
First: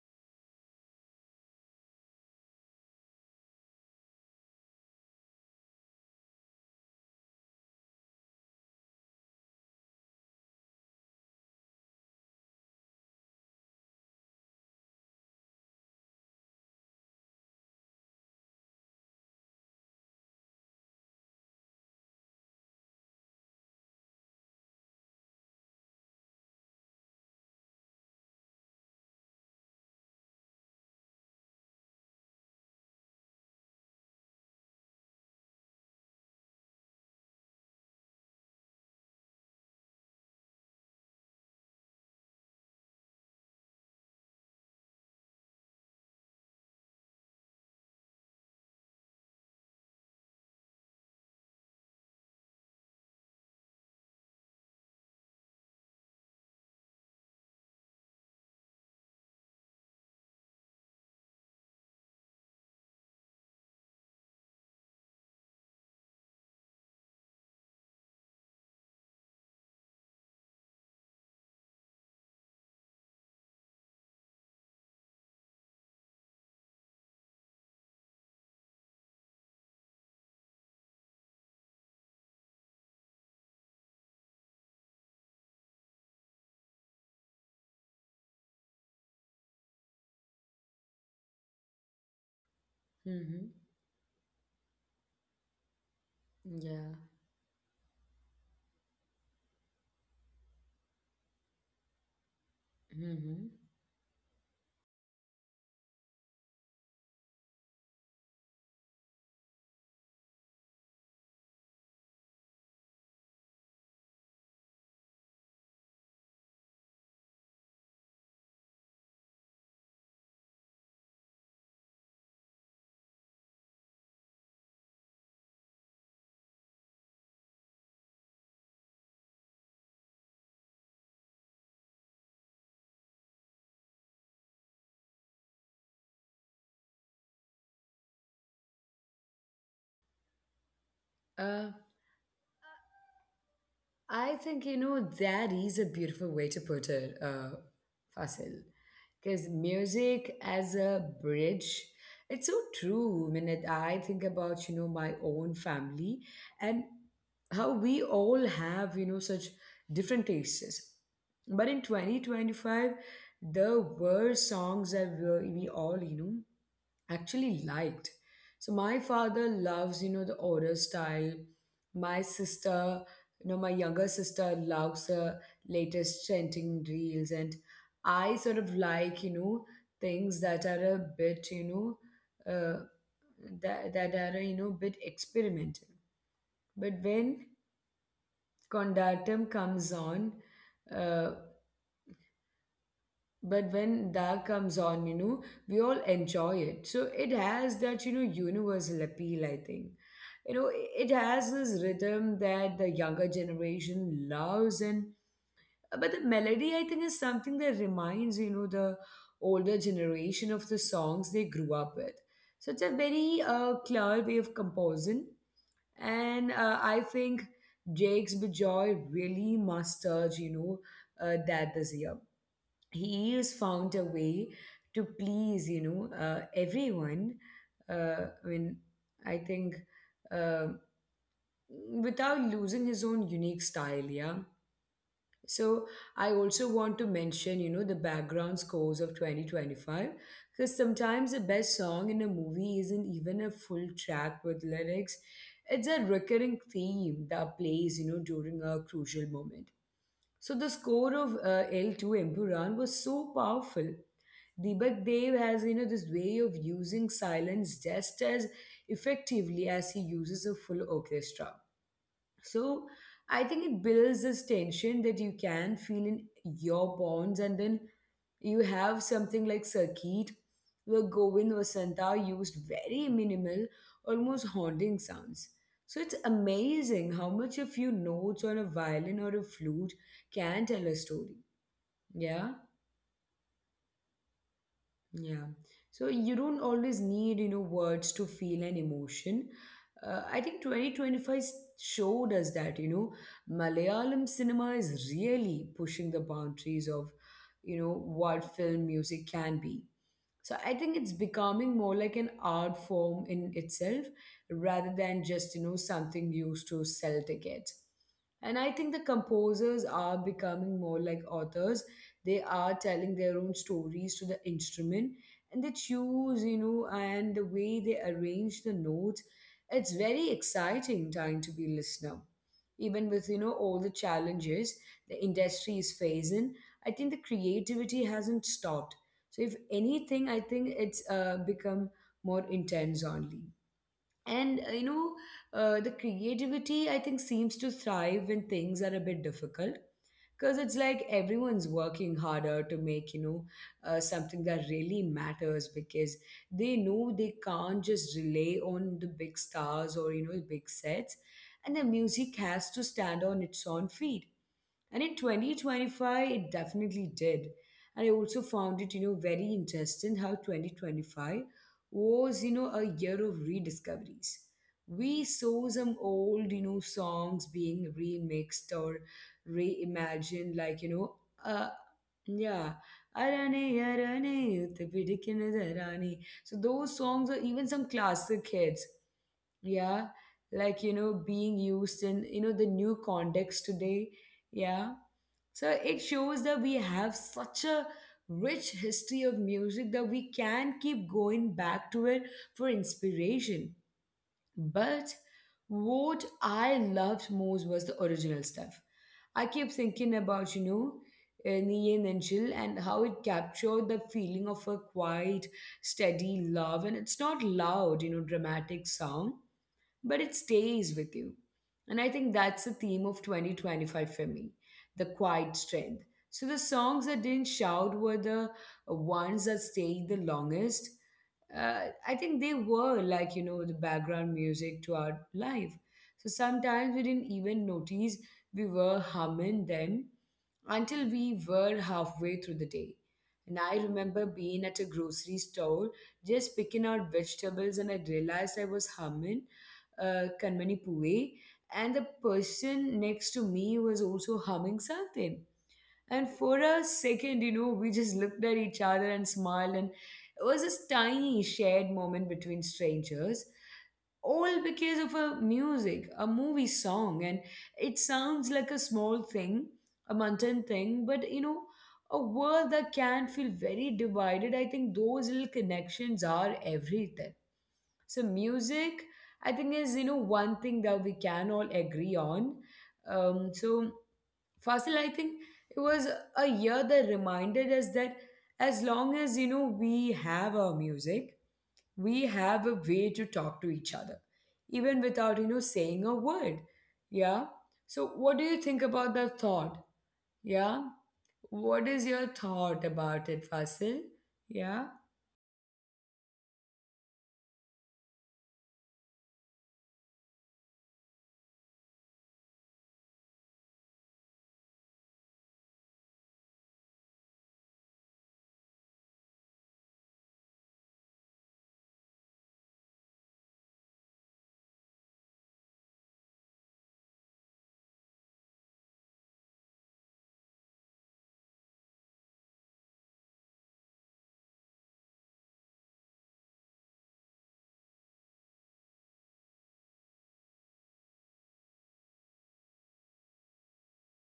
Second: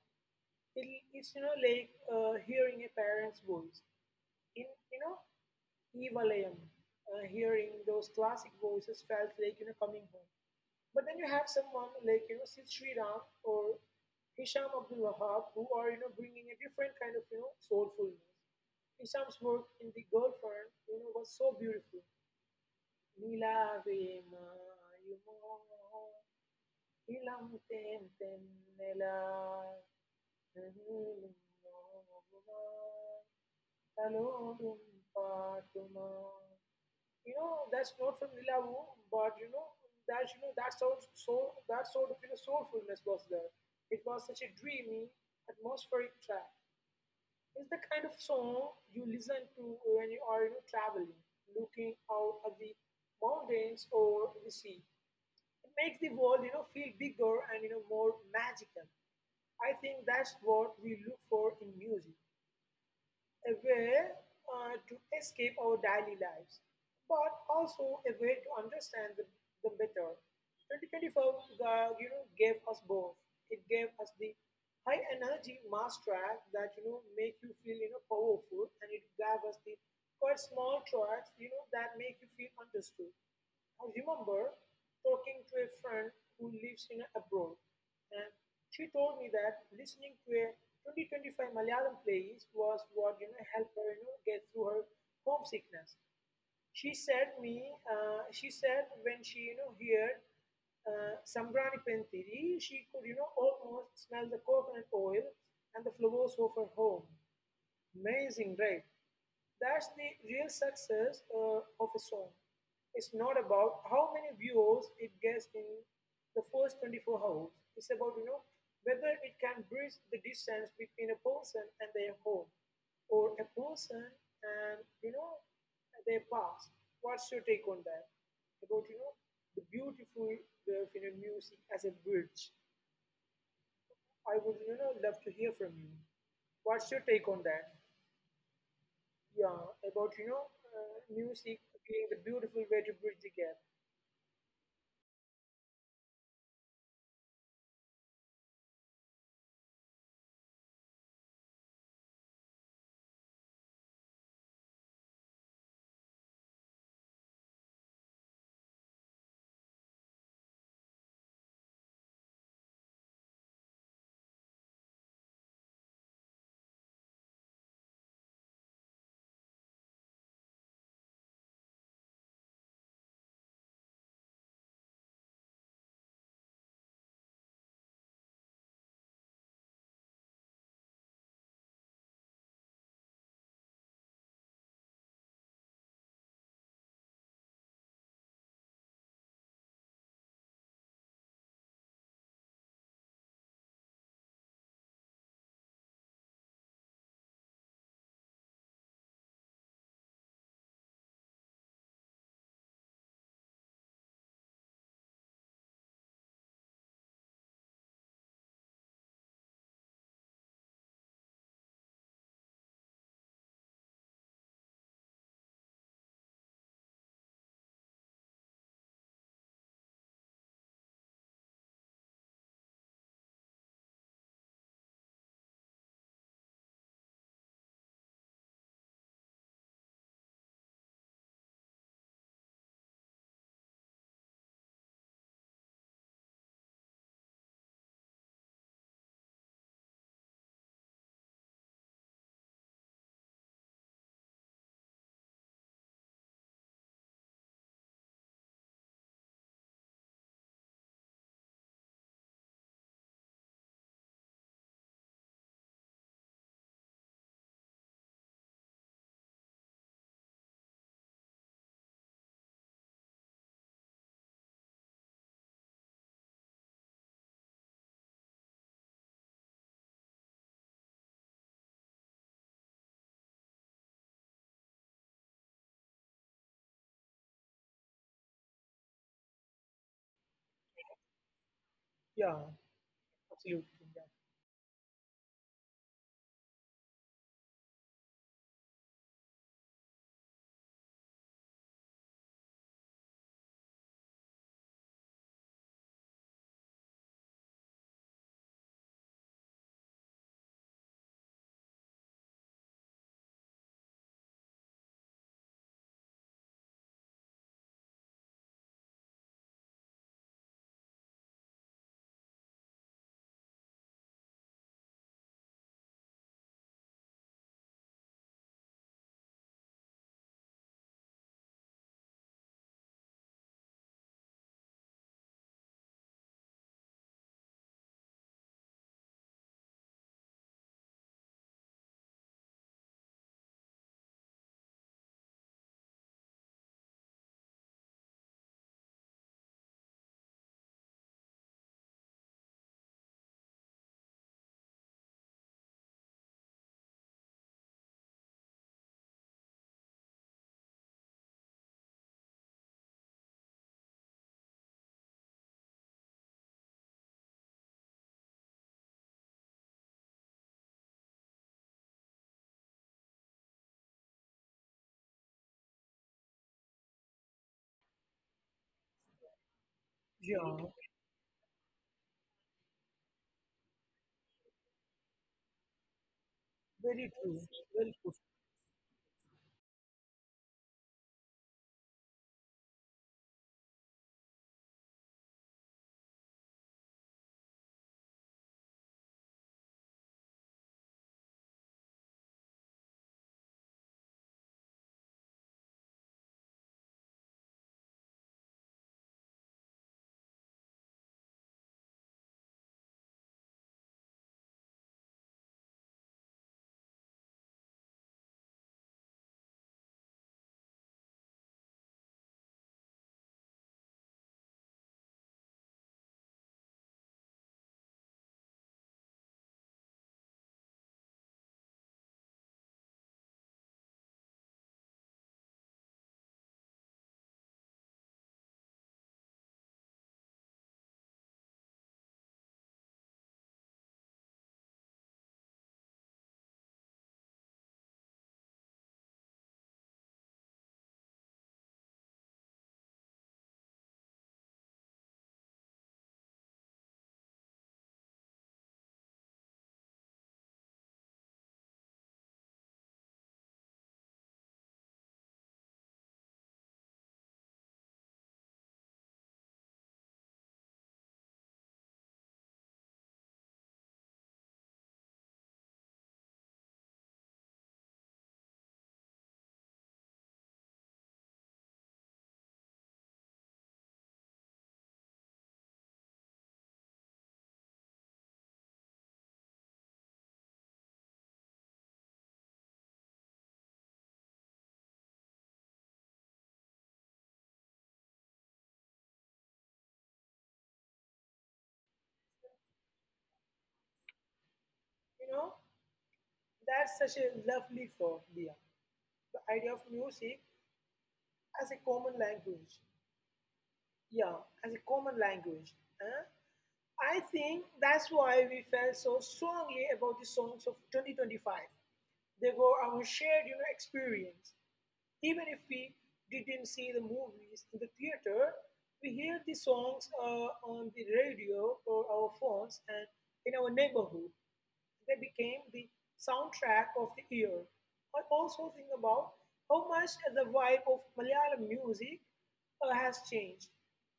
B: It's like hearing a parent's voice in Evalayam. Hearing those classic voices felt like coming home. But then you have someone like Sid Sriram or Hisham Abdul Wahab who are bringing a different kind of soulfulness. Hisham's work in The Girlfriend was so beautiful. Nilave mayumo ilam ten ten nela nilum noguma talodum patuma. That's not from Nilavu, but that's that sounds so that sort of soulfulness was there. It was such a dreamy, atmospheric track. It's the kind of song you listen to when you are traveling, looking out at the mountains or the sea. It makes the world feel bigger and more magical. I think that's what we look for in music, a way to escape our daily lives, but also a way to understand them better. 2024, gave us both. It gave us the high energy mass track that make you feel powerful, and it gave us the quite small tracks that make you feel understood. I remember talking to a friend who lives in abroad and she told me that listening to a 2025 Malayalam playlist was what
A: Hmm.
B: helped her get through her homesickness. She
A: Yeah.
B: said me, she said when she heard Sambrani Pentiri, she could
A: Hmm.
B: almost smell the coconut oil and the flowers of her home. Amazing, right? That's the real success of a song. It's not about how many viewers it gets in the first 24 hours. It's about, whether it can bridge the distance between a person and their home or a person and, their past. What's your take on that? About, the beautiful, the music as a bridge. I would, love to hear from you. What's your take on that? Yeah, about music
A: Uh,
B: being the beautiful way to bridge the gap.
A: I think, that is a beautiful way to put it, Fasil. Because music as a bridge, it's so true. I mean, I think about, my own family and how we all have, such different tastes. But in 2025, there were songs that were, we all, actually liked. So my father loves, the order style. My sister, my younger sister loves the latest trending reels, and I sort of like, things that are a bit, that are you know, bit experimental. But when Condatum comes on. Uh, but when that comes on you know we all enjoy it, so it has that you know universal appeal, I think it has this rhythm that the younger generation loves, and but the melody I think is something that reminds you know the older generation of the songs they grew up with. So it's a very clear way of composing, and I think Jakes Bajoy really mastered you know that. This year he has found a way to please you know everyone, I mean, I think uh, without losing his own unique style. Yeah. So I also want to mention you know the background scores of 2025, because sometimes the best song in a movie isn't even a full track with lyrics. It's a recurring theme that plays you know during a crucial moment. So the score of L2 Empuran was so powerful. Deepak Dev has, this way of using silence just as effectively as he uses a full orchestra. So I think it builds this tension that you can feel in your bones, and then you have something like Sakit, where Govind Vasanta used very minimal, almost haunting sounds. So it's amazing how much a few notes on a violin or a flute can tell a story.
B: Yeah,
A: Yeah.
B: absolutely.
A: Yeah. So you don't always need, words to feel an emotion. I think 2025 showed us that, Malayalam cinema is really pushing the boundaries of, what film music can be. So I think it's becoming more like an art form in itself rather than just, something used to sell tickets. And I think the composers are becoming more like authors. They are telling their own stories to the instrument, and they choose, and the way they arrange the notes. It's very exciting time to be listener. Even with, all the challenges the industry is facing, I think the creativity hasn't stopped. So if anything, I think it's become more intense only. And the creativity I think seems to thrive when things are a bit difficult, because it's like everyone's working harder to make you know something that really matters, because they know they can't just rely on the big stars or you know big sets, and the music has to stand on its own feet, and in 2025, it definitely did. And I also found it, very interesting how 2025 was, a year of rediscoveries. We saw some old, songs being remixed or
B: Yeah,
A: reimagined,
B: yeah,
A: like, uh, yeah. Arane, arane, utte pidikkinatharane. So those
B: very
A: songs are
B: true.
A: even some
B: Well put.
A: classic hits, yeah, like you know being used in you know the new context today. Yeah. So it shows that we have such a rich history of music that we can keep going back to it for inspiration. But what I loved most was the original stuff. I keep thinking about you know Nien and Jill, and how it captured the feeling of a quiet, steady love, and it's not loud you know dramatic sound, but it stays with you. And I think that's the theme of 2025 for me, the quiet strength. So the songs that didn't shout were the ones that stayed the longest. I think they were like, the background music to our life. So sometimes we didn't even notice we were humming them until we were halfway through the day. And I remember being at a grocery store just picking out vegetables, and I realized I was humming Kanmani Puve, and the person next to me was also humming something. And for a second, we just looked at each other and smiled, and it was this tiny shared moment between strangers, all because of a music, a movie song. And it sounds like a small thing, a mundane thing, but you know, a world that can feel very divided. I think those little connections are everything. So music, I think, is you know one thing that we can all agree on. So Fasil, I think it was a year that reminded us that as long as you know we have our music, we have a way to talk to each other, even without you know saying a word. Yeah. So, what do you think about the thought? Yeah. What is your thought about it, Fasil? Yeah.
B: You know, that's such a lovely thought, Leah. The idea of music as a common language. Yeah, as a common language. Huh? I think that's why we felt so strongly about the songs of 2025. They were our shared, experience. Even if we didn't see the movies in the theater, we hear the songs on the radio or our phones and in our neighborhood. They became the soundtrack of the year. I also think about how much the vibe of Malayalam music has changed.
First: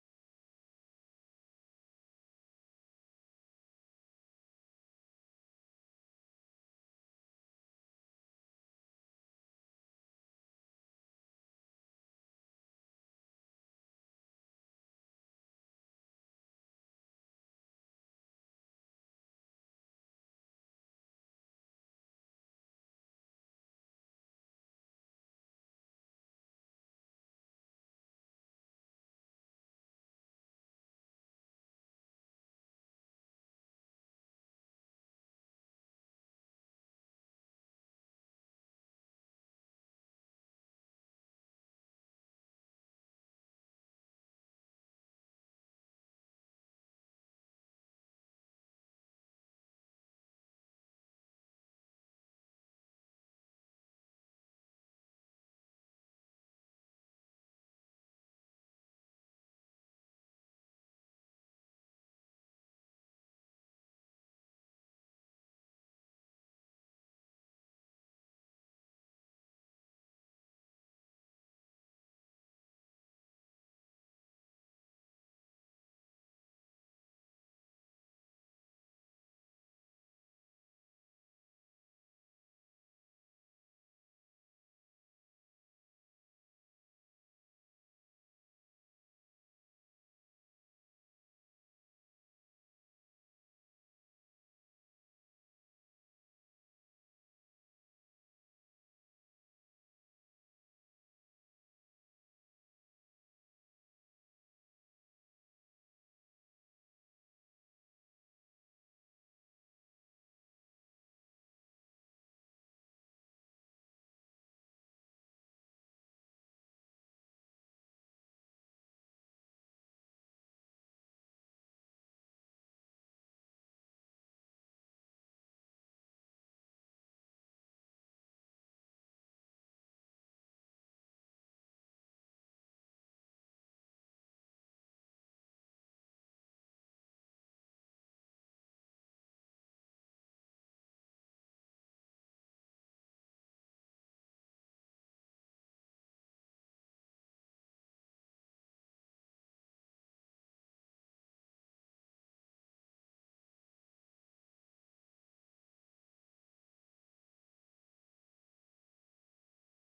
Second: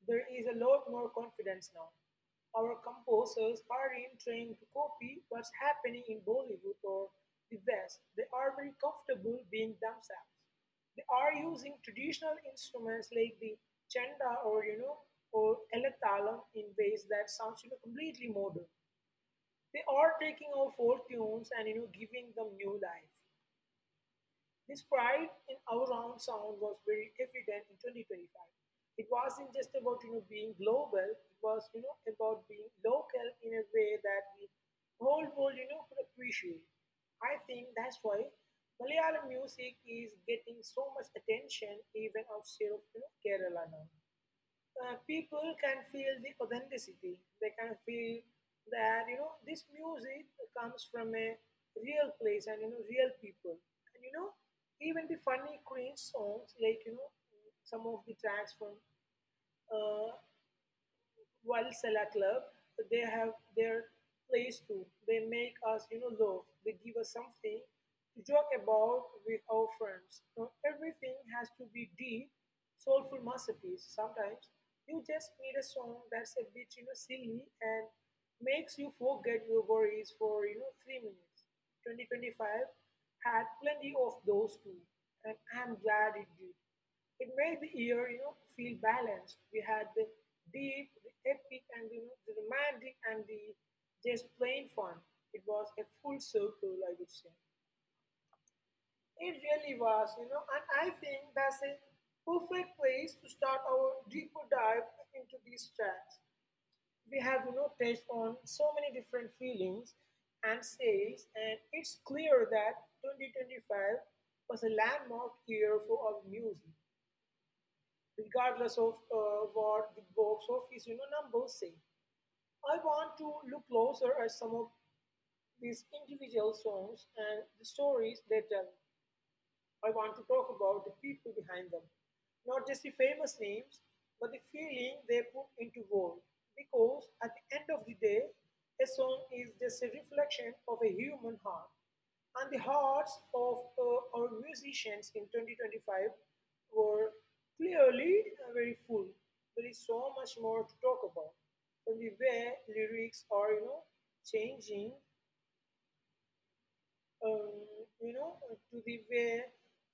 B: There is a lot more confidence now. Our composers aren't trying to copy what's happening in Bollywood or the West. They are very comfortable being themselves. They are using traditional instruments like the chanda or or eletalam in ways that sounds completely modern. They are taking our folk tunes and giving them new life. This pride in our own sound was very evident in 2025. It wasn't just about being global; it was about being local in a way that the whole world could appreciate. I think that's why Malayalam music is getting so much attention even outside of Kerala now. People can feel the authenticity. They can feel that this music comes from a real place and real people. And even the funny Queen songs, like some of the tracks from uh, while Sella Club, they have their place too. They make us, laugh. They give us something to joke about with our friends. Not everything has to be deep, soulful masterpiece. Sometimes you just need a song that's a bit, silly and makes you forget your worries for, 3 minutes. 2025 had plenty of those too, and I'm glad it did. It made the year, feel balanced. We had the deep, the epic, and the romantic, and the just plain fun. It was a full circle, I would say. It really was, and I think that's a perfect place to start our deeper dive into these tracks. We have touched on so many different feelings and sales, and it's clear that 2025 was a landmark year for our music, regardless of what the box office numbers say. I want to look closer at some of these individual songs and the stories they tell. I want to talk about the people behind them, not just the famous names, but the feeling they put into words. Because at the end of the day, a song is just a reflection of a human heart. And the hearts of our musicians in 2025 were clearly very full. There is so much more to talk about. From the way lyrics are, changing um, you know, to the way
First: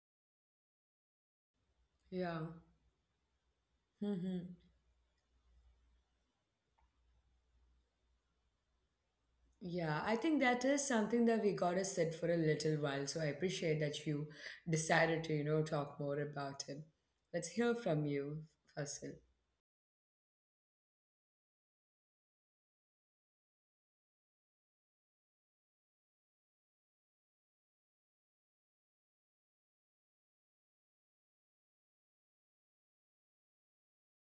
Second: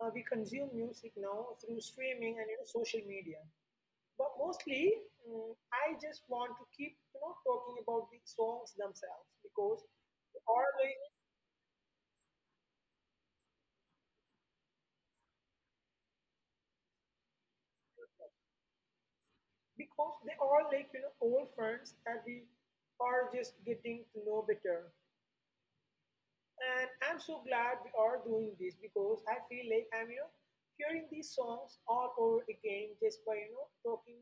B: we consume music now through streaming
A: Yeah.
B: and social media. But mostly, I just want to keep, talking about the songs themselves because
A: Yeah, I think
B: they
A: that
B: are
A: is
B: like
A: something that we gotta sit for a little while. So I appreciate that you decided to, talk more about it. Let's hear from you, Fasil.
B: because they are like old friends that we are just getting to know better. And I'm so glad we are doing this because I feel like I'm, hearing these songs all over again just by, talking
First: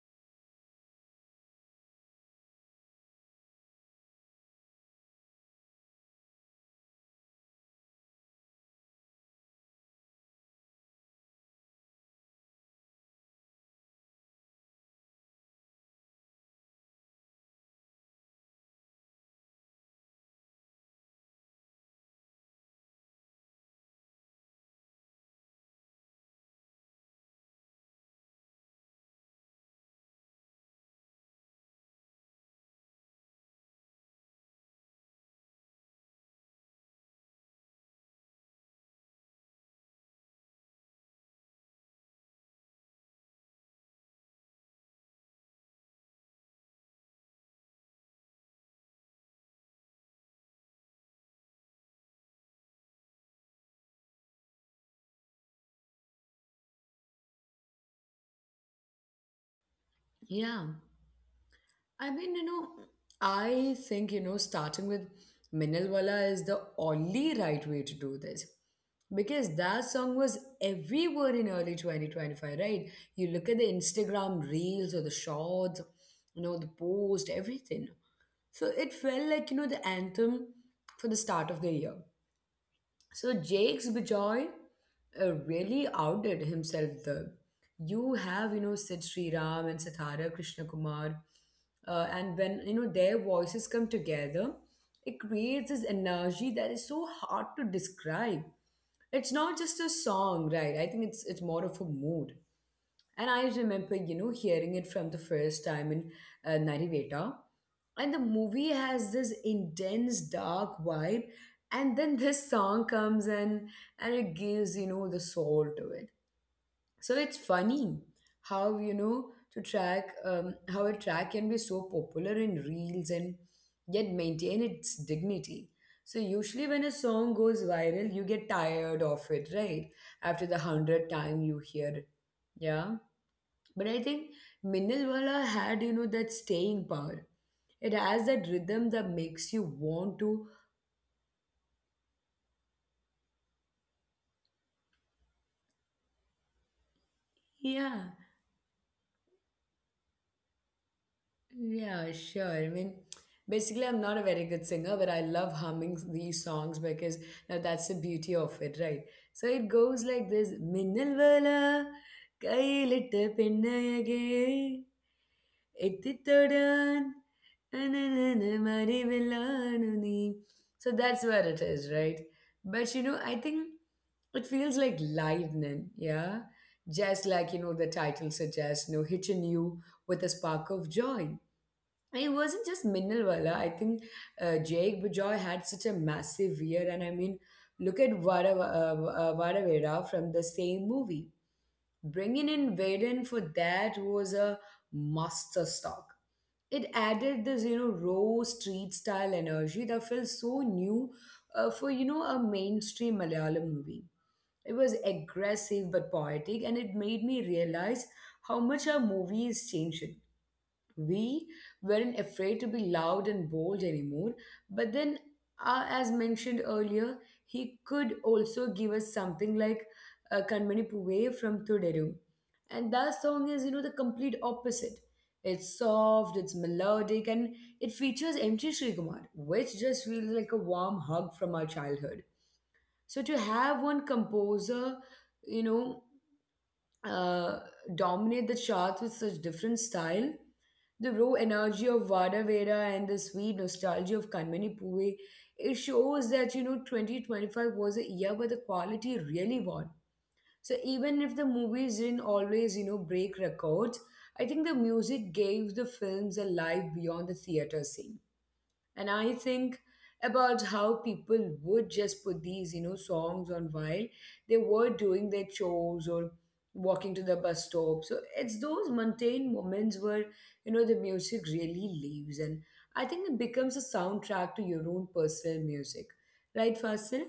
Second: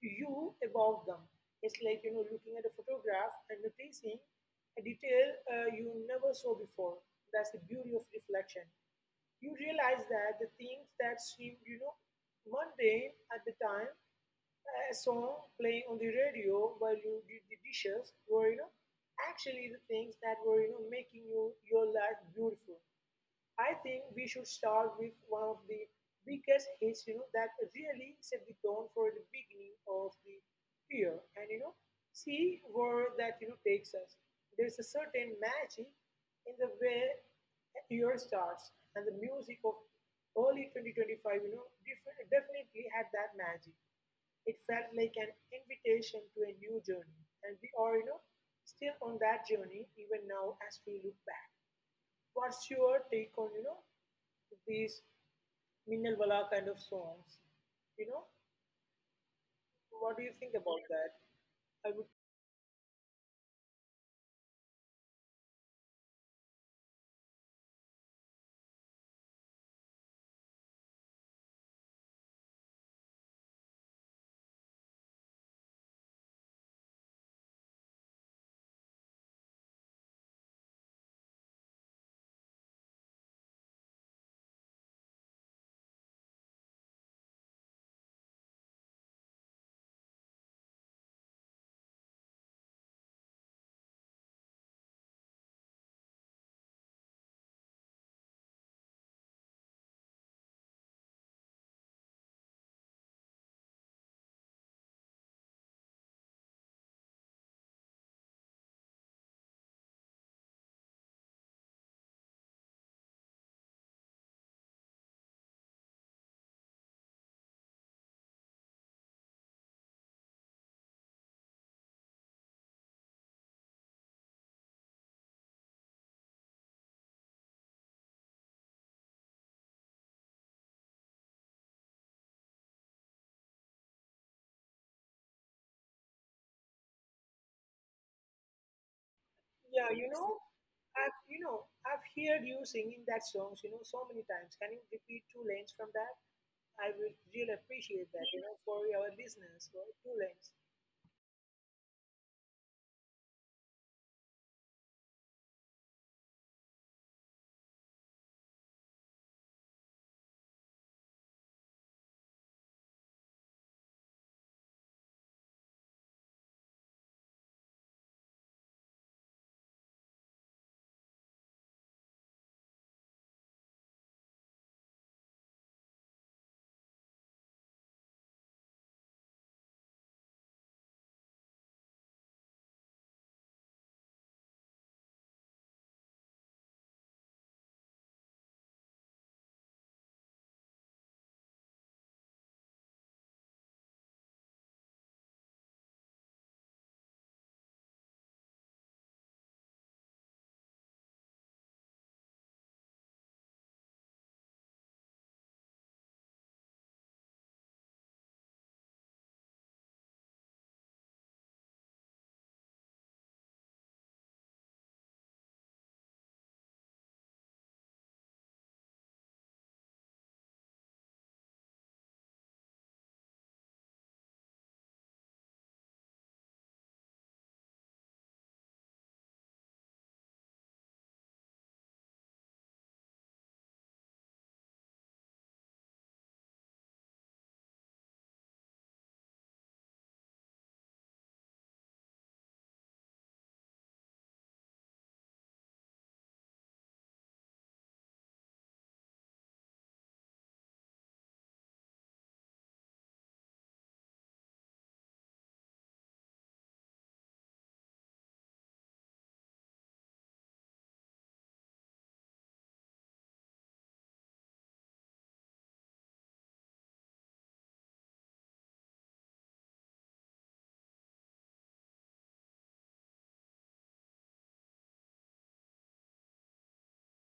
B: to you about them. It's like, looking at a photograph and noticing a detail you never saw before. That's the beauty of reflection. You realize that the things that seem, mundane at the time, a song playing on the radio while you did the dishes, were, actually the things that were, making you, your life beautiful. I think we should start with one of the biggest hits, you know, that really set the tone for the beginning of the year, and you know, see where that takes us. There's a certain magic in the way a year starts, and the music of early 2025, definitely had that magic. It felt like an invitation to a new journey, and we are, you know, still on that journey even now as we look back. What's your take on, you know, these Minnal Wala kind of songs. You know, what do you think
A: Yeah,
B: about that? I would,
A: I mean, I think, starting with Minalwala is the only right way to do this, because that song was everywhere in early 2025, right? You look at the Instagram reels or the shorts, the post, everything. So it felt like, the anthem for the start of the year. So Jake's Bijoy really outdid himself there. You have, Sid Sri Ram and Satara Krishna Kumar. And when, their voices come together, it creates this energy that is so hard to describe. It's not just a song, right? I think it's more of a mood. And I remember, hearing it from the first time in Nariveta. And the movie has this intense, dark vibe. And then this song comes in, and it gives, the soul to it. So it's funny how, how a track can be so popular in reels and yet maintain its dignity. So usually when a song goes viral, you get tired of it, right? After the hundredth time you hear it. Yeah. But I think Minnalwala had, that staying power. It has that rhythm that makes you
B: yeah, you
A: want
B: know,
A: to,
B: I've, you know, I've heard you singing that songs, you know, so many times. Can you repeat two lines from that? I would really appreciate
A: yeah,
B: that, you know, for our listeners. For two lines.
A: yeah, sure. I mean, basically, I'm not a very good singer, but I love humming these songs because now that's the beauty of it, right? So it goes like this: Minnalwala, kaiyilittu pinnayage, എത്തിത്തൊടാൻ അനനന മറിവിലാണു നീ, so that's where it is, right? But you know I think it feels like lightning. Yeah, just like you know the title suggests, you know, hitching you with a spark of joy. And it wasn't just Minnalwala. I think Jake Bajoy had such a massive year. And I mean, look at Vada, uh, Vadavera from the same movie. Bringing in Vaden for that was a master stock. It added this you know raw street style energy that felt so new for you know a mainstream malayalam movie. It was aggressive but poetic, and it made me realize how much our movie is changing. We weren't afraid to be loud and bold anymore. But then, as mentioned earlier, he could also give us something like Kanmani Puve from Thudaru. And that song is, the complete opposite. It's soft, it's melodic, and it features MT Srikumar, which just feels like a warm hug from our childhood. So to have one composer, you know, uh, dominate the charts with such different style. The raw energy of Vada Veda and the sweet nostalgia of Kanmani Puve, it shows that, 2025 was a year where the quality really won. So even if the movies didn't always, break records, I think the music gave the films a life beyond the theater scene. And I think about how people would just put these, songs on while they were doing their chores or walking to the bus stop. So it's those mundane moments where, the music really leaves. And I think it becomes a soundtrack to your own personal music. Right, Fasil?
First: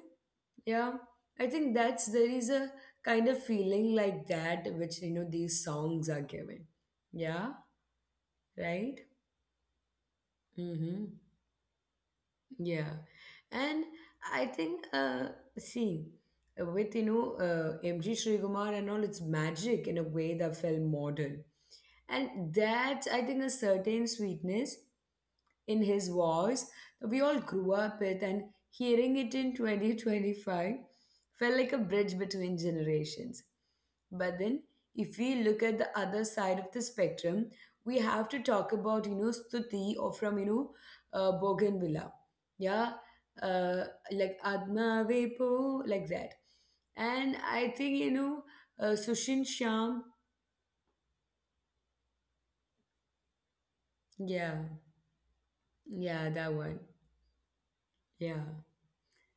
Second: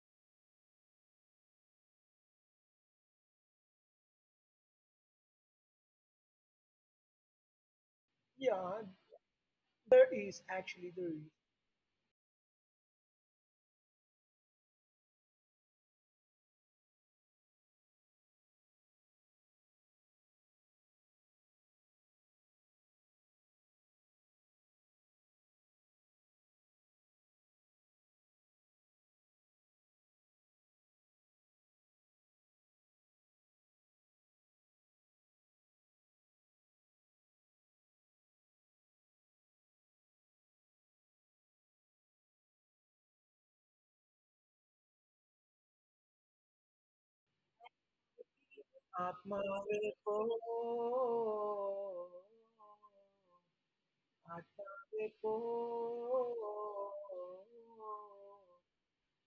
A: Yeah. I think that's There is a kind of feeling like that which, these songs are giving. Yeah,
B: Yeah,
A: right?
B: that is actually the
A: Mm-hmm.
B: reason.
A: Yeah, and I think, uh, see, with M.G. Srikumar and all, it's magic in a way that felt modern, and that I think a certain sweetness in his voice that we all grew up with, and hearing it in 2025 felt like a bridge between generations. But then, if we look at the other side of the spectrum, we have to talk about, Stuti or from, Bougainvillea. Yeah. Uh, like Adma Vepo, like that. And I think, Sushin
B: Atma
A: Sham.
B: Vepo,
A: Yeah.
B: Atma Vepo.
A: Yeah, that one. Yeah.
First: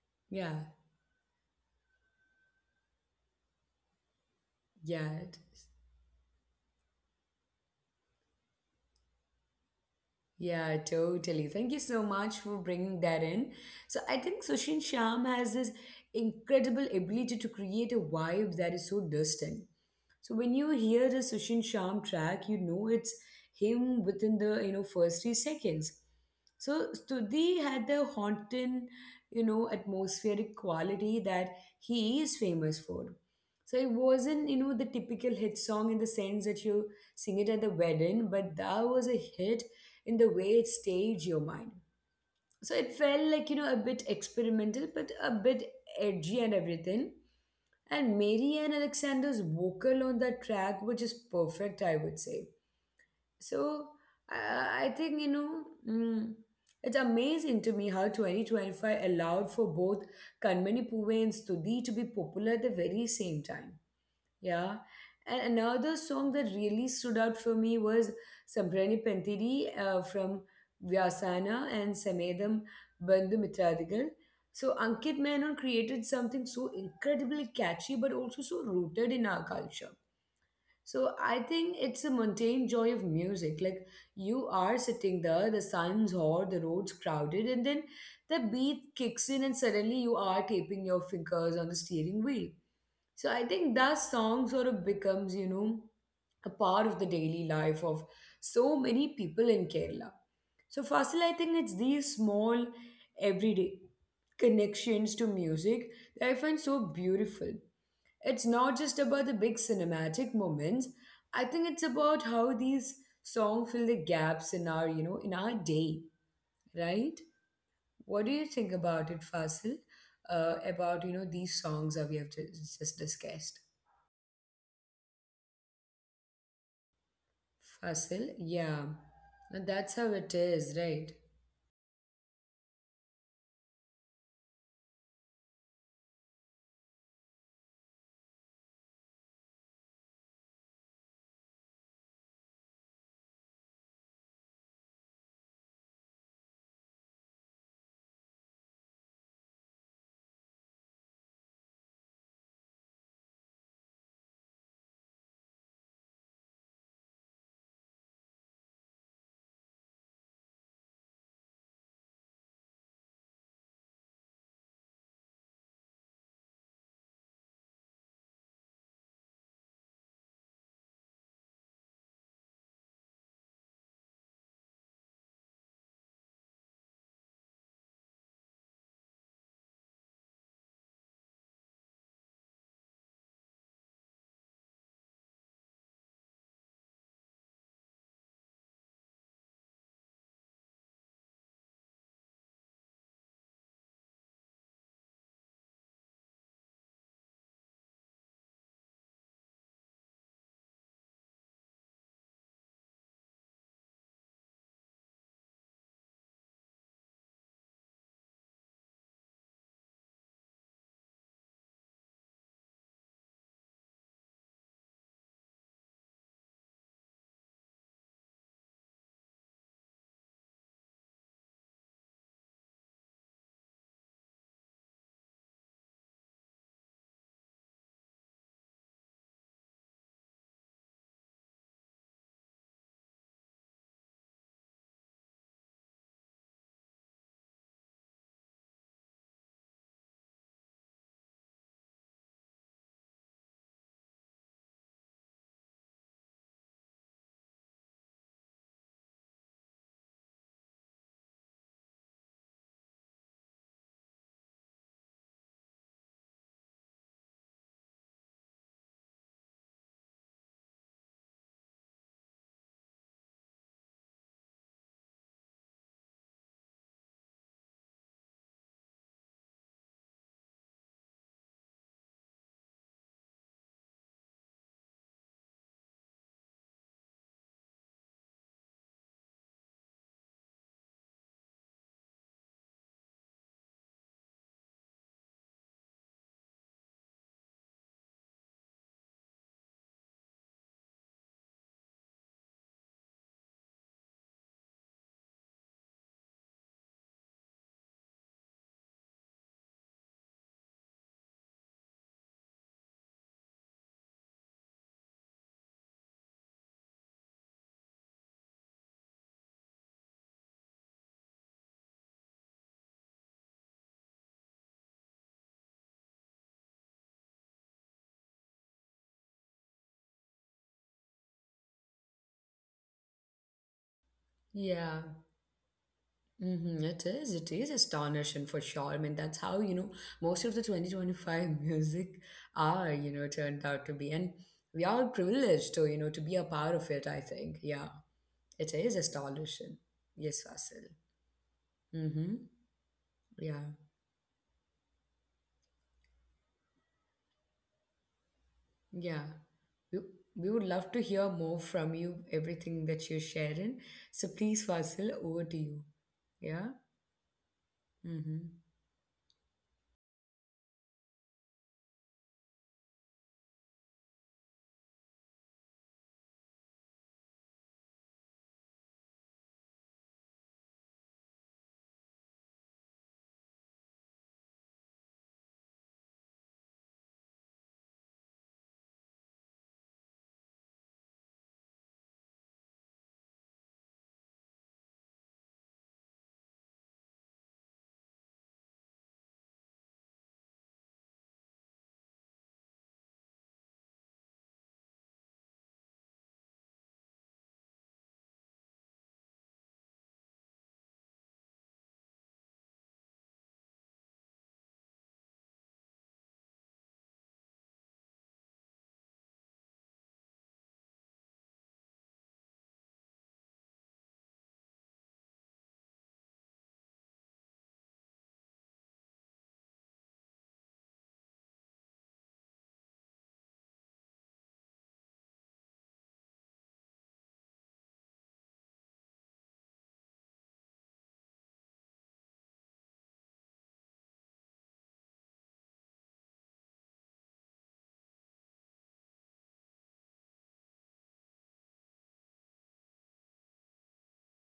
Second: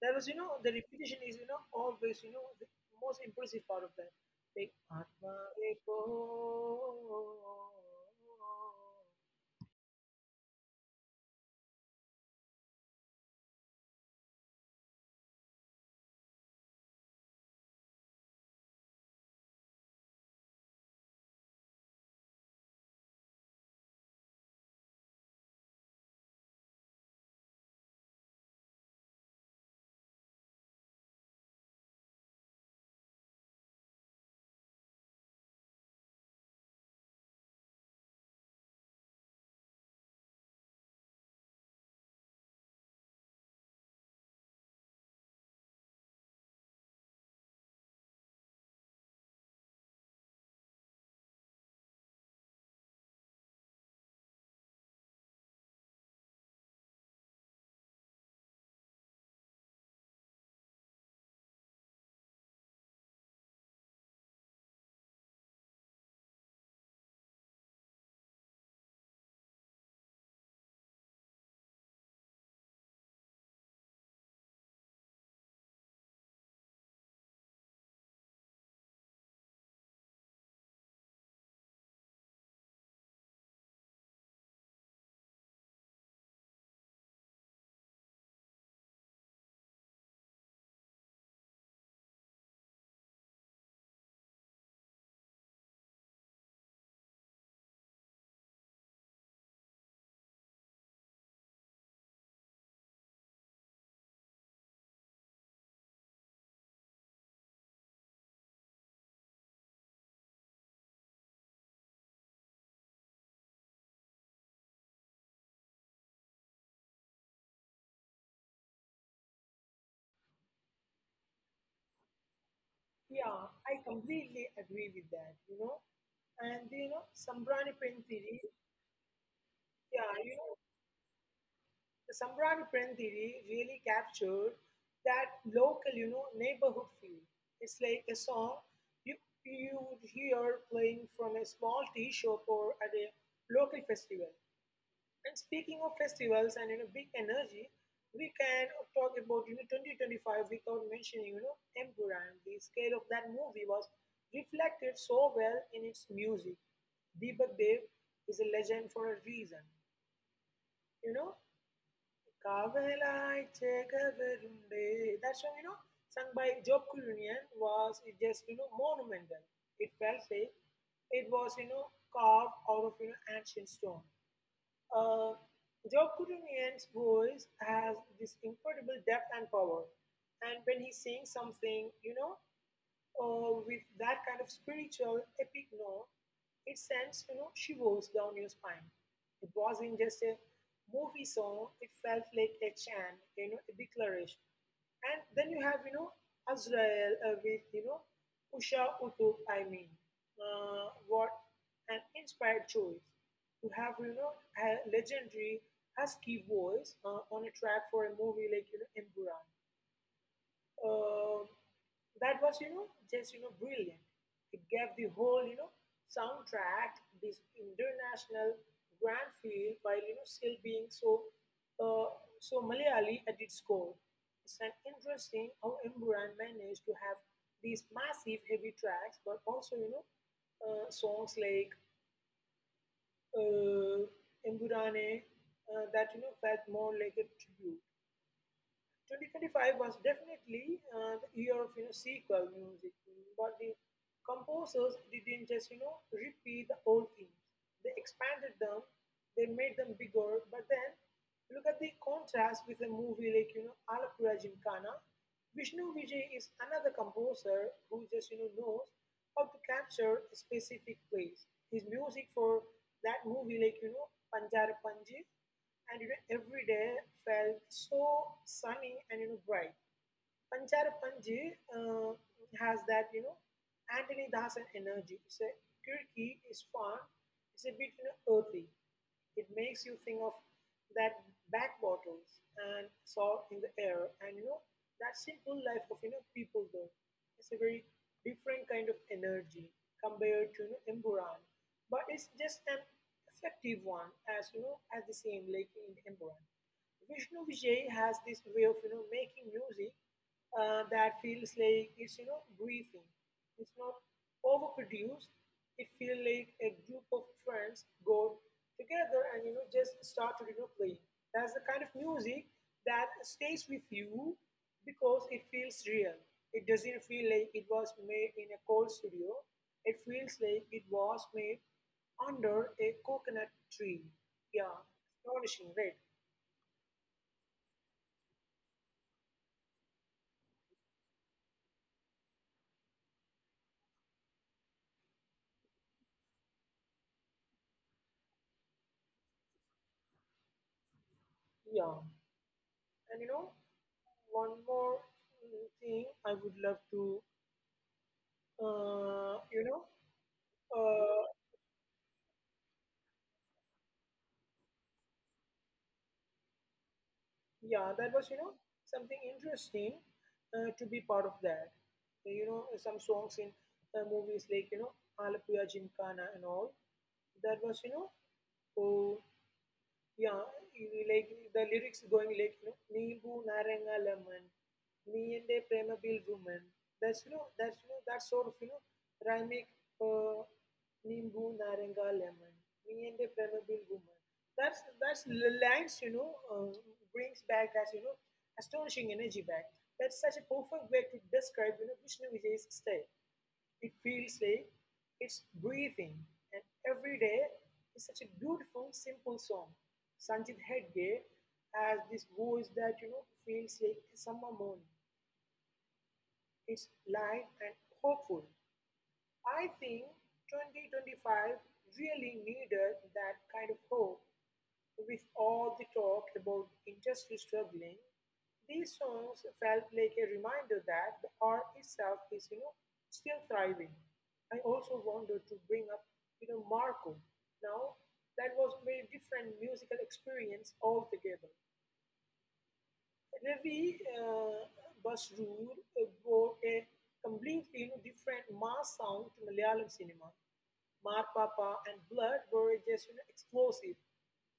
B: There was, you
A: Yeah.
B: know, the repetition is, you know, always, you know, the most impressive part of that. Like,
A: Yeah.
B: "Atmare ko."
A: Yeah, totally. Thank you so much for bringing that in. So I think Sushin Sham has this incredible ability to create a vibe that is so distinct. So when you hear the Sushin Sham track, you know it's him within the first 3 seconds. So Stuti had the haunting, atmospheric quality that he is famous for. So it wasn't, the typical hit song in the sense that you sing it at the wedding, but that was a hit in the way it staged your mind, so it felt like a bit experimental but a bit edgy and everything, and Mary and Alexander's vocal on that track were just perfect, I would say. so i, I think mm, it's amazing to me how 2025 allowed for both Kanmani Puve and Studi to be popular at the very same time, yeah. And another song that really stood out for me was Sambrani Pentiri from Vyasana and Samedam Bandhu Mitradigal. So Ankit Menon created something so incredibly catchy but also so rooted in our culture. So I think it's a mundane joy of music. Like you are sitting there, the sun's hot, the road's crowded, and then the beat kicks in and suddenly you are taping your fingers on the steering wheel. So I think that song sort of becomes, a part of the daily life of so many people in Kerala. So Fasil, I think it's these small everyday connections to music that I find so beautiful. It's not just about the big cinematic moments. I think it's about how these songs fill the gaps in our, in our day, right? What do you think about it, Fasil? About these songs that we have just
B: Yeah,
A: discussed.
B: I completely agree with that, you know. And, you know, Sambrani Pen
A: Fossil,
B: theory,
A: yeah. And
B: yeah,
A: that's how
B: you
A: it
B: know,
A: is, right?
B: the Sambrani Pen theory really captured that local, you know, neighborhood feel. It's like a song you, you would hear playing from a small tea shop or at a local festival. And speaking of festivals and you know big energy, we can talk about you know 2025 without mentioning you know Emperor. The scale of that movie was reflected so well in its music. Deepak Dev is a legend for a reason. You know, "Kavalai Chekavarunde," that song you know sung by Job Kulunian was just you know monumental. It felt like it was you know carved out of you know ancient stone, uh, Jokurunian's voice has this incredible depth and power. And when he sings something, you know, with that kind of spiritual epic note, it sends you know shivers down your spine. It wasn't just a movie song; it felt like a chant, you know, a declaration. And then you have you know Azrael with you know Usha Utub. What an inspired choice to have you know a legendary husky voice on a track for a movie like you know Emburan, uh, that was you know just you know brilliant. It gave the whole you know soundtrack this international grand feel while you know still being so uh, so malayali at its core. It's an interesting how Imran managed to have these massive heavy tracks but also you know songs like uh, Imburane that you know felt more like a tribute. 2025 was definitely the year of you know sequel music, but the composers didn't just you know repeat the old themes. They expanded them, they made them bigger. But then look at the contrast with a movie like you know Alapura Gymkhana. Vishnu Vijay is another composer who just you know knows how to capture a specific place. His music for that movie like you know Panjara Panji and you know every day felt so sunny and you know bright. Panchara Panji has that you know Anthony Dasan energy. It's a quirky, it's fun, it's a bit you know earthy, it makes you think of that back bottles and saw in the air, and you know that simple life of you know people though. It's a very different kind of energy compared to you know, Emburan, but it's just an effective one as you know as the same lake in Emburan. Vishnu Vijay has this way of you know making music that feels like it's you know breathing. It's not overproduced. It feels like a group of friends got together and you know just started you know playing. That's the kind of music that stays with you because it feels real. It doesn't feel like it was made in a cold studio. It feels like it was made under a coconut tree. Yeah,
A: Yeah.
B: astonishing, right?
A: Mm-hmm. It is. It is astonishing for sure. I mean, that's how, most of the 2025 music are, turned out to be. And we are privileged to, to be a part of it, I think. Yeah. It is astonishing. Yes, Fasil.
B: Yeah,
A: Mm-hmm.
B: and you know,
A: Yeah.
B: one more thing I would love to, uh,
A: Yeah.
B: you know,
A: We, we would love to
B: uh,
A: hear more from you, everything that you're sharing. So please, Fasil, over to you. Yeah.
B: yeah, that was, you know,
A: Mm-hmm.
B: something interesting to be part of that. You know, some songs in movies like, you know, Alapuya Gymkhana and all, that was, you know, oh, yeah, like the lyrics going like you know, Neebu Naranga Lemon, Nee and a Prema Bill Woman. That's you know, that sort of you know, rhythmic uh, Neebu Naranga Lemon, Nee and a Prema Bill Woman. Lines you know brings back that you know astonishing energy back. That's such a perfect way to describe you know Vishnu Vijay's style. It feels like it's breathing, and every day is such a beautiful, simple song. Sanjit Hedge has this voice that you know feels like a summer morning. It's light and hopeful. I think 2025 really needed that kind of hope with all the talk about industry struggling, these songs felt like a reminder that the art itself is, you know, still thriving. I also wanted to bring up, you know, Marco. Now, that was very different musical experience altogether. Ravi Basroor brought a completely you know, different mass sound to Malayalam cinema. Marpapa and Blood were just you know, explosive.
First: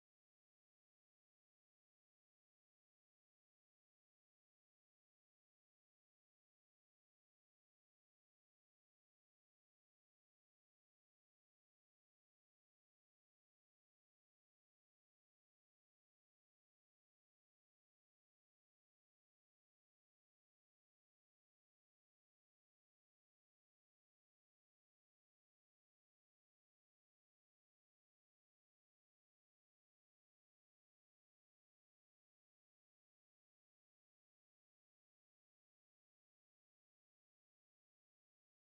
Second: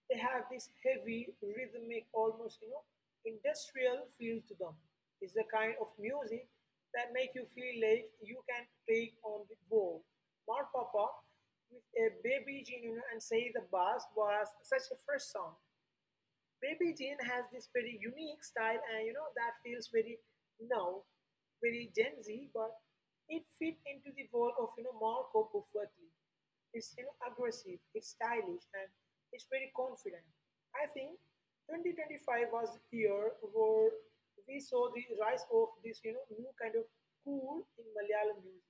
B: They have this heavy, rhythmic, almost you know, industrial feel to them. It's the kind of music that make you feel like you can take on the world. Marpapa with a baby gene you know, and say the bass was such a fresh song. Baby Jane has this very unique style and you know that feels very now, very Gen Z, but it fit into the world of you know Marco perfectly. It's you know aggressive, it's stylish, and it's very confident. I think 2025 was the year where we saw the rise of this you know new kind of cool in Malayalam music.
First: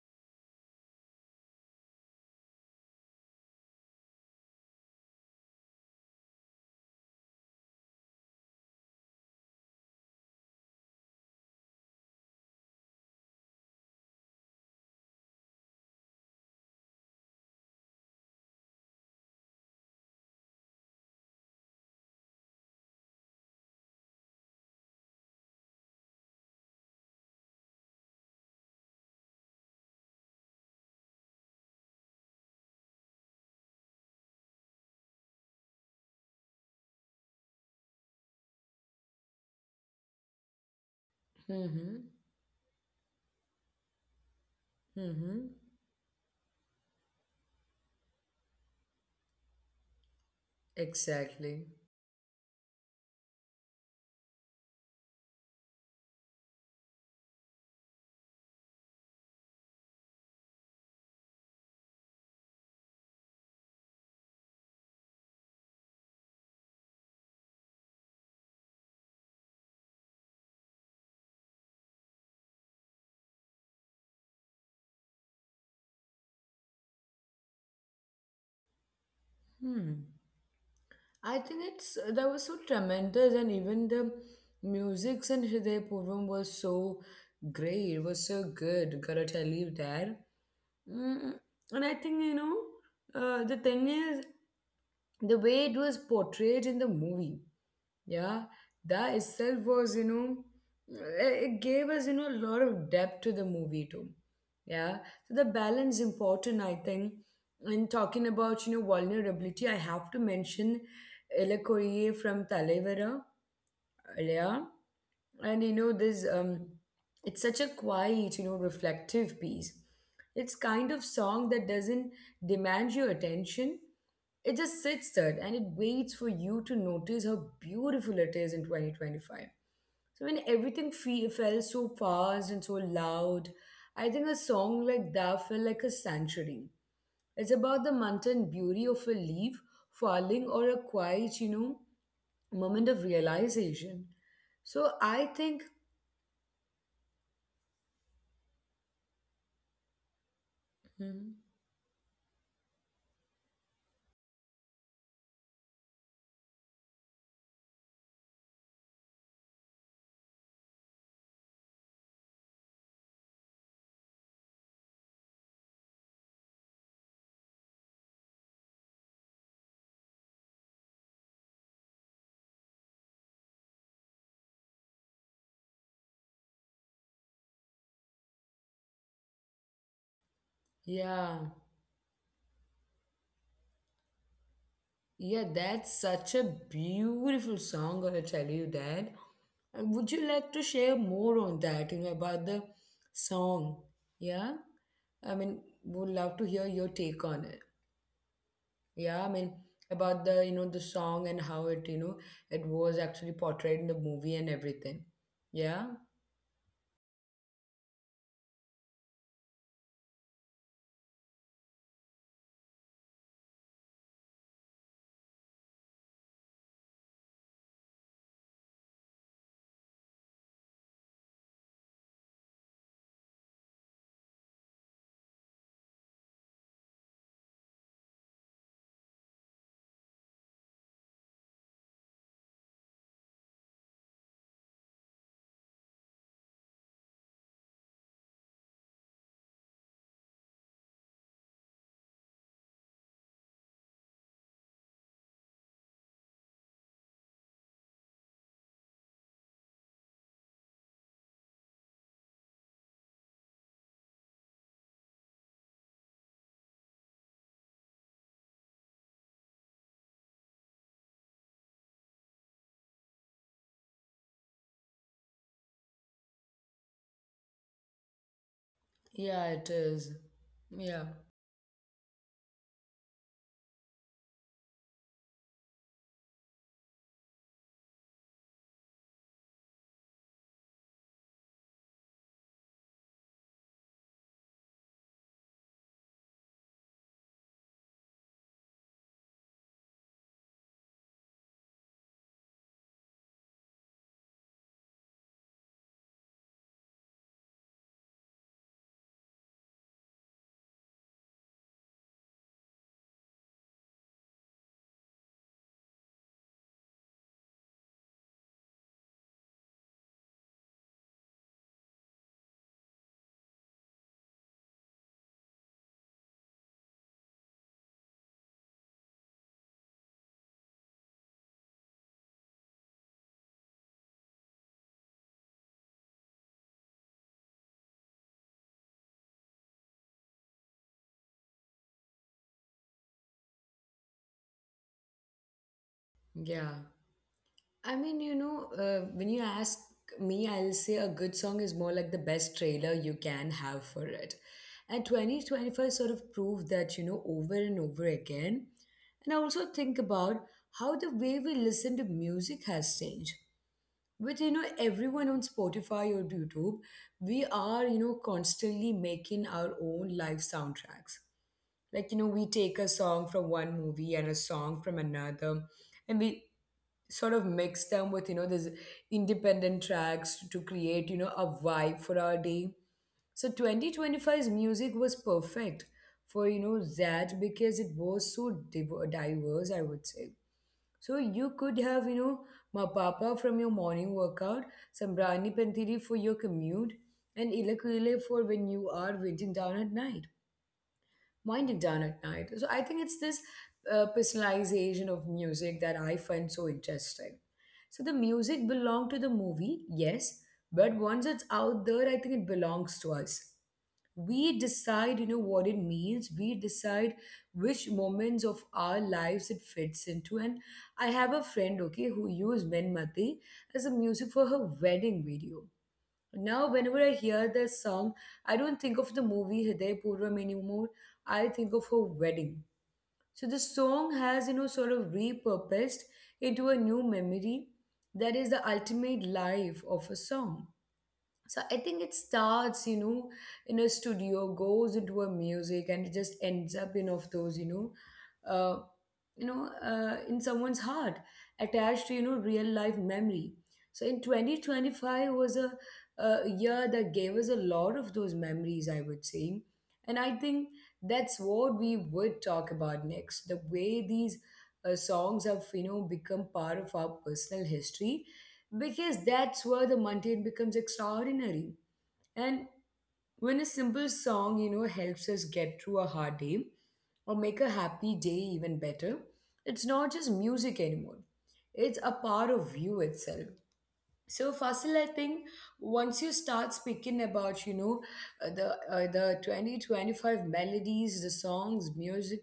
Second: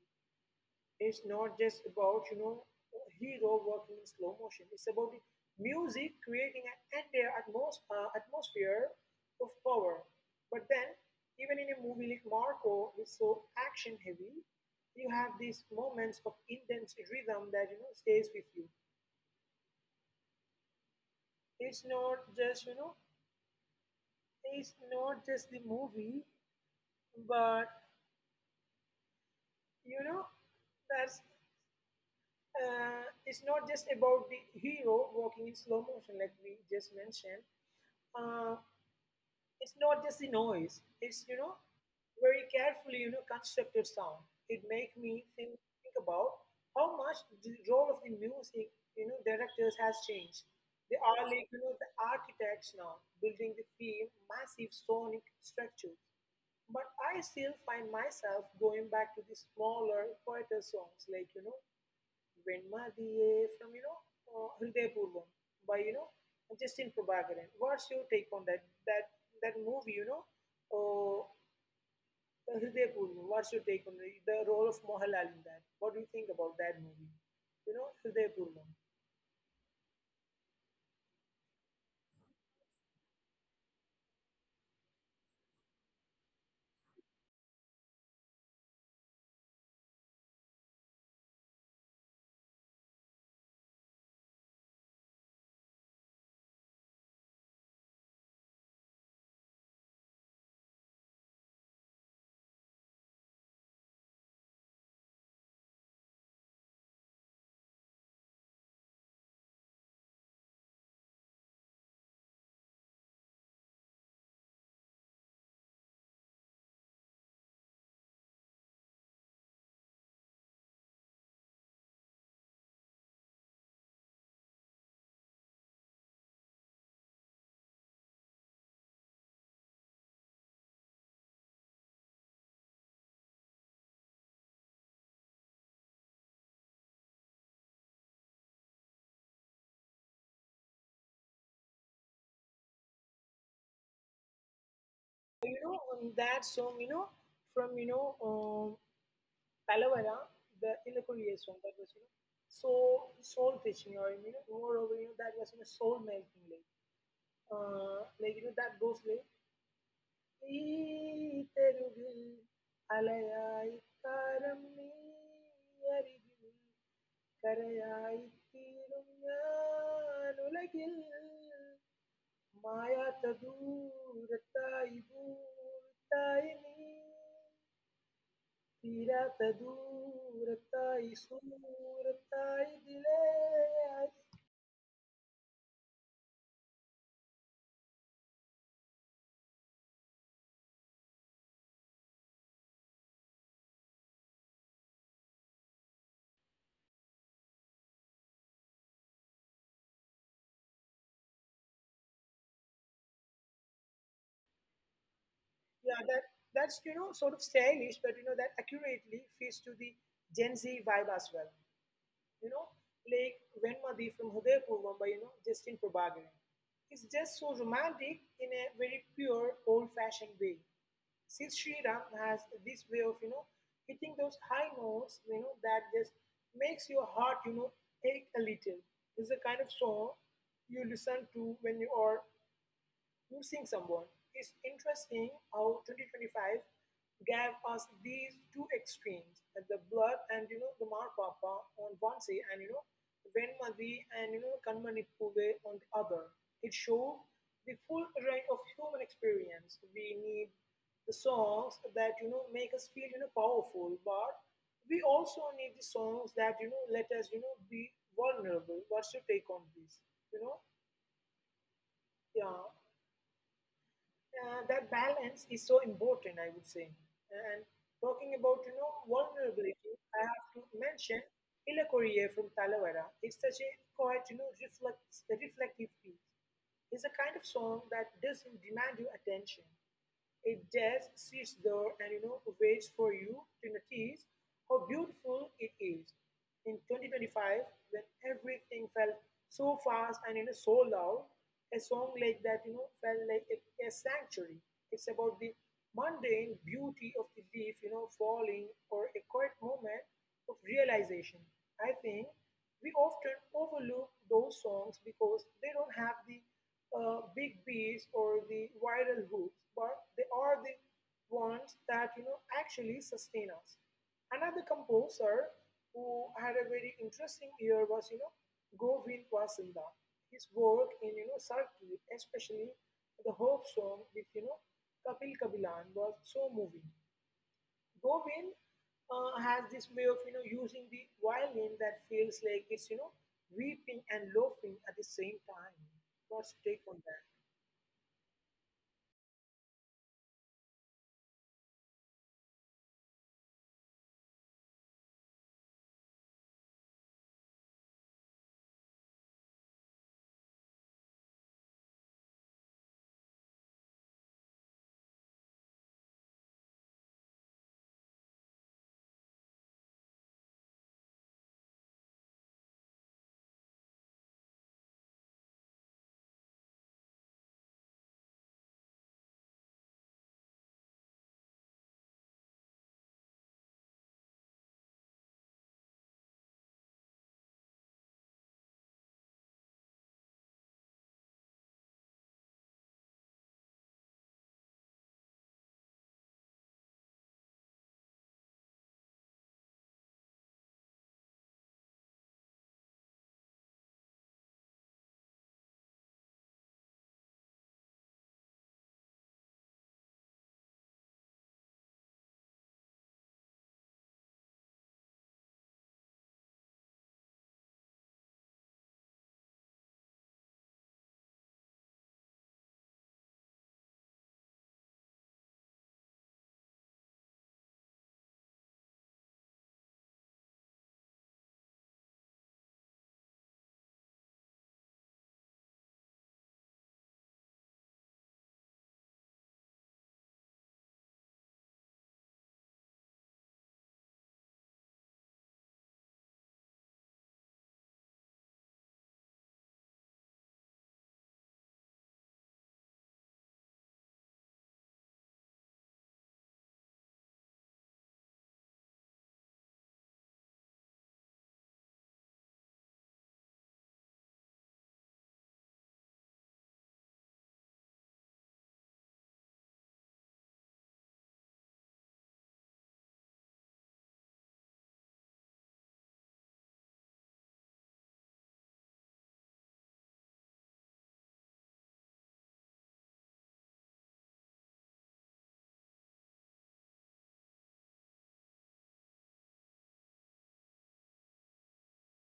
B: It's not just about, you know, a hero walking in slow motion. It's about the music creating an entire atmosphere of power. But then, even in a movie like Marco, which is so action heavy, you have these moments of intense rhythm that you know stays with you. It's not just you know, it's not just the movie, but you know that's it's not just about the hero walking in slow motion like we just mentioned. Uh, it's not just the noise. It's you know
A: Mm-hmm.
B: very carefully you know constructed sound. It make me
A: Mm-hmm.
B: think think about how much the role of the music you know directors has changed. They are like you
A: Exactly.
B: know the architects now building the theme, massive sonic structure. But I still find myself going back to the smaller, quieter songs like you know Venmadiye from, you know, Hriday Purvam by, you know, Justin Prabhakaran. What's your take on that? That movie, you know, uh, Hriday Purvam. What's your take on the role of Mohanlal in that? What do you think about that movie? You know, Hriday Purvam.
A: Hmm. I think it's That was so tremendous, and even the music in Hriday Purvam was so great. It was so good. Gotta tell you that. Mm, and I think the thing is, the way it was portrayed in the movie, yeah, that itself was it gave us a lot of depth to the movie too, yeah. So the balance important, I think. And talking about vulnerability, I have to mention Ella Koye from Talevara earlier. And you know, this it's such a quiet, reflective piece. It's kind of song that doesn't demand your attention. It just sits there and it waits for you to notice how beautiful it is in 2025. So when everything felt so fast and so loud, I think a song like that felt like a sanctuary. It's about the mountain beauty of a leaf falling or a quiet, moment of realization. So I think,
B: You know, that song, you know, from, you know, Palavara, the
A: hmm,
B: Ilakuriya song, that was, you know, soul teaching or, you know, moreover, you know, that was, you know, soul making, like, you know, that goes, like, ஈத்தருகில் அலையாய் காரம் நீ அருகில் கரையாய் தீரும் யான் உலகில் மாயாத்த தூரத்தாய் பூத்தாய் நீ தீராத்த தூரத்தாய்
A: yeah,
B: சூரத்தாய் திலே.
A: yeah, that's such a beautiful song. I'll tell you that. And would you like to share more on that? You know about the song. Yeah, I mean, would love to hear your take on it. Yeah, I mean, about the you know the song and how it it was actually portrayed in the movie and everything. Yeah,
B: Yeah, that's you know sort of stylish, but you know that accurately fits to the Gen Z vibe as well. You know, like Venmadi from Hudaypur, Mumbai, you know, Justin Prabhakaran. It's just so romantic in a very pure, old-fashioned way. Since Sriram has this way of, you know, hitting those high notes, you know, that just makes your heart, you know, ache a little. It's the kind of song you listen to when you are choosing someone. It's interesting how 2025 gave us these two extremes, the blood and you know the Mar Papa on one side and you know Venmadi and you know Kanmani Pule on the other. It showed the full range of human experience. We need the songs that you know make us feel you know powerful, but we also need the songs that you know let us you know be vulnerable. What's your take on this? You know, yeah that balance is so important, I would say. And talking about you know
A: yeah, it
B: vulnerability,
A: is.
B: I have to
A: Yeah,
B: mention Ila Korea from Talavera. It's such a quite you know reflects a reflective piece. It's a kind of song that doesn't demand your attention. It just sits there and you know waits for you to notice how beautiful it is. In 2025, when everything felt so fast and you know so loud, a song like that you know felt like a sanctuary. It's about the mundane beauty of the leaf, you know, falling or a quiet moment of realization. I think we often overlook those songs because they don't have the big bees or the viral hoops, but they are the ones that you know actually sustain us. Another composer who had a very interesting year was you know Govind Vasinda. His work in you know Sarki, especially the hope song with you know Kapil Kabilan was so moving. Govind has this way of you know using the violin that feels like it's you know weeping and laughing at the same time. What's your
A: yeah.
B: take on that?
A: I mean, when you ask me, I'll say a good song is more like the best trailer you can have for it. And 2025 sort of proved that, over and over again. And I also think about how the way we listen to music has changed. With, everyone on Spotify or YouTube, we are, constantly making our own live soundtracks. Like, we take a song from one movie and a song from another, and we sort of mix them with these independent tracks to create a vibe for our day. So 2025's music was perfect for that because it was so diverse, I would say. So you could have Mapapa from your morning workout, Sambrani Panthiri for your commute, and Ilakuile for when you are waiting down at night winding down at night. So I think it's this personalization of music that I find so interesting. So the music belonged to the movie, yes, but once it's out there, I think it belongs to us. We decide, what it means. We decide which moments of our lives it fits into. And I have a friend, okay, who used Min Mati as a music for her wedding video. Now, whenever I hear this song, I don't think of the movie Hriday Purvam anymore. I think of her wedding. So the song has, sort of repurposed into a new memory. That is the ultimate life of a song. So I think it starts in a studio, goes into a music, and it just ends up in of those uh, in someone's heart, attached to real life memory. So in 2025 was a year that gave us a lot of those memories, I would say. And I think that's what we would talk about next, the way these songs have become part of our personal history, because that's where the mundane becomes extraordinary. And when a simple song, helps us get through a hard day or make a happy day even better, it's not just music anymore. It's a part of you itself. So Fasil, I think once you start speaking about, the 2025 melodies, the songs, music,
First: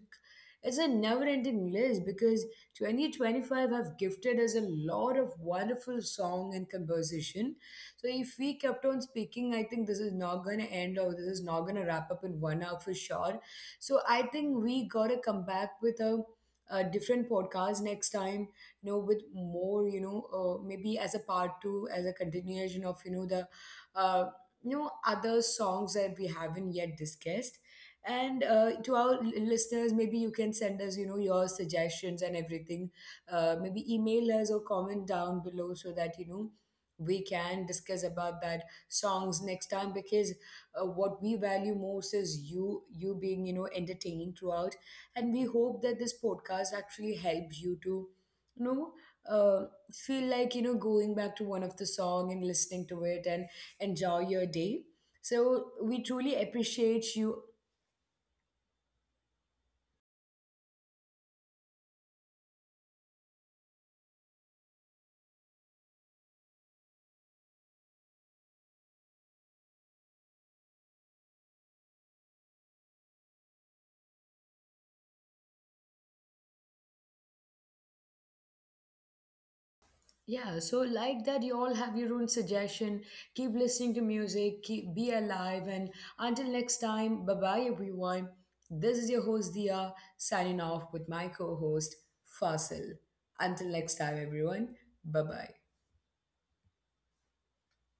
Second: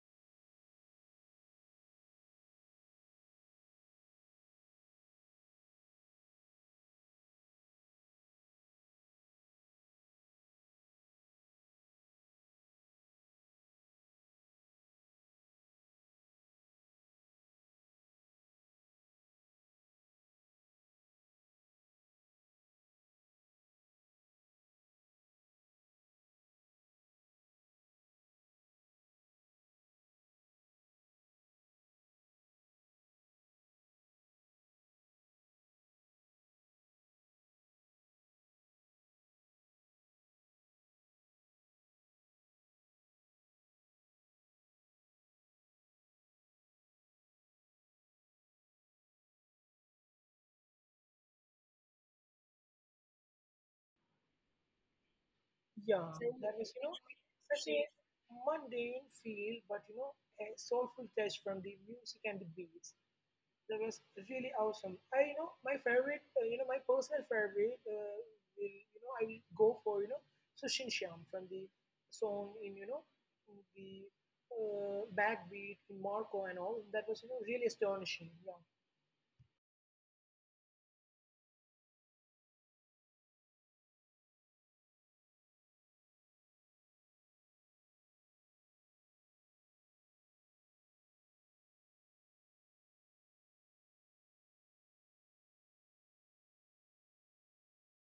A: it's a never-ending list because 2025 have gifted us a lot of wonderful song and composition. So if we kept on speaking, I think this is not gonna end or this is not gonna wrap up in 1 hour for sure. So I think we gotta come back with a different podcast next time, you know, with more maybe as a part two, as a continuation of you know the uh, you know other songs that we haven't yet discussed. And to our listeners, maybe you can send us your suggestions and everything, maybe email us or comment down below so that we can discuss about that songs next time, because what we value most is you being entertained throughout. And we hope that this podcast actually helps you to no uh, feel like going back to one of the song and listening to it and enjoy your day. So we
B: Yeah,
A: truly
B: so, that was, you know,
A: appreciate you.
B: such a mundane feel, but you know, a soulful touch from the music and the beats. That was really awesome. I, you know, my favorite, you know, my personal favorite will, you know, I will go for, you know, Sushin Shyam from the song in, you know, the backbeat in Marco and all. That was, you know, really astonishing. Yeah.
A: Yeah, so like that, you all have your own suggestion. Keep listening to music, keep be alive, and until next time, bye bye everyone. This is your host Dia, signing off with my co-host Fasil. Until next time, everyone, bye bye.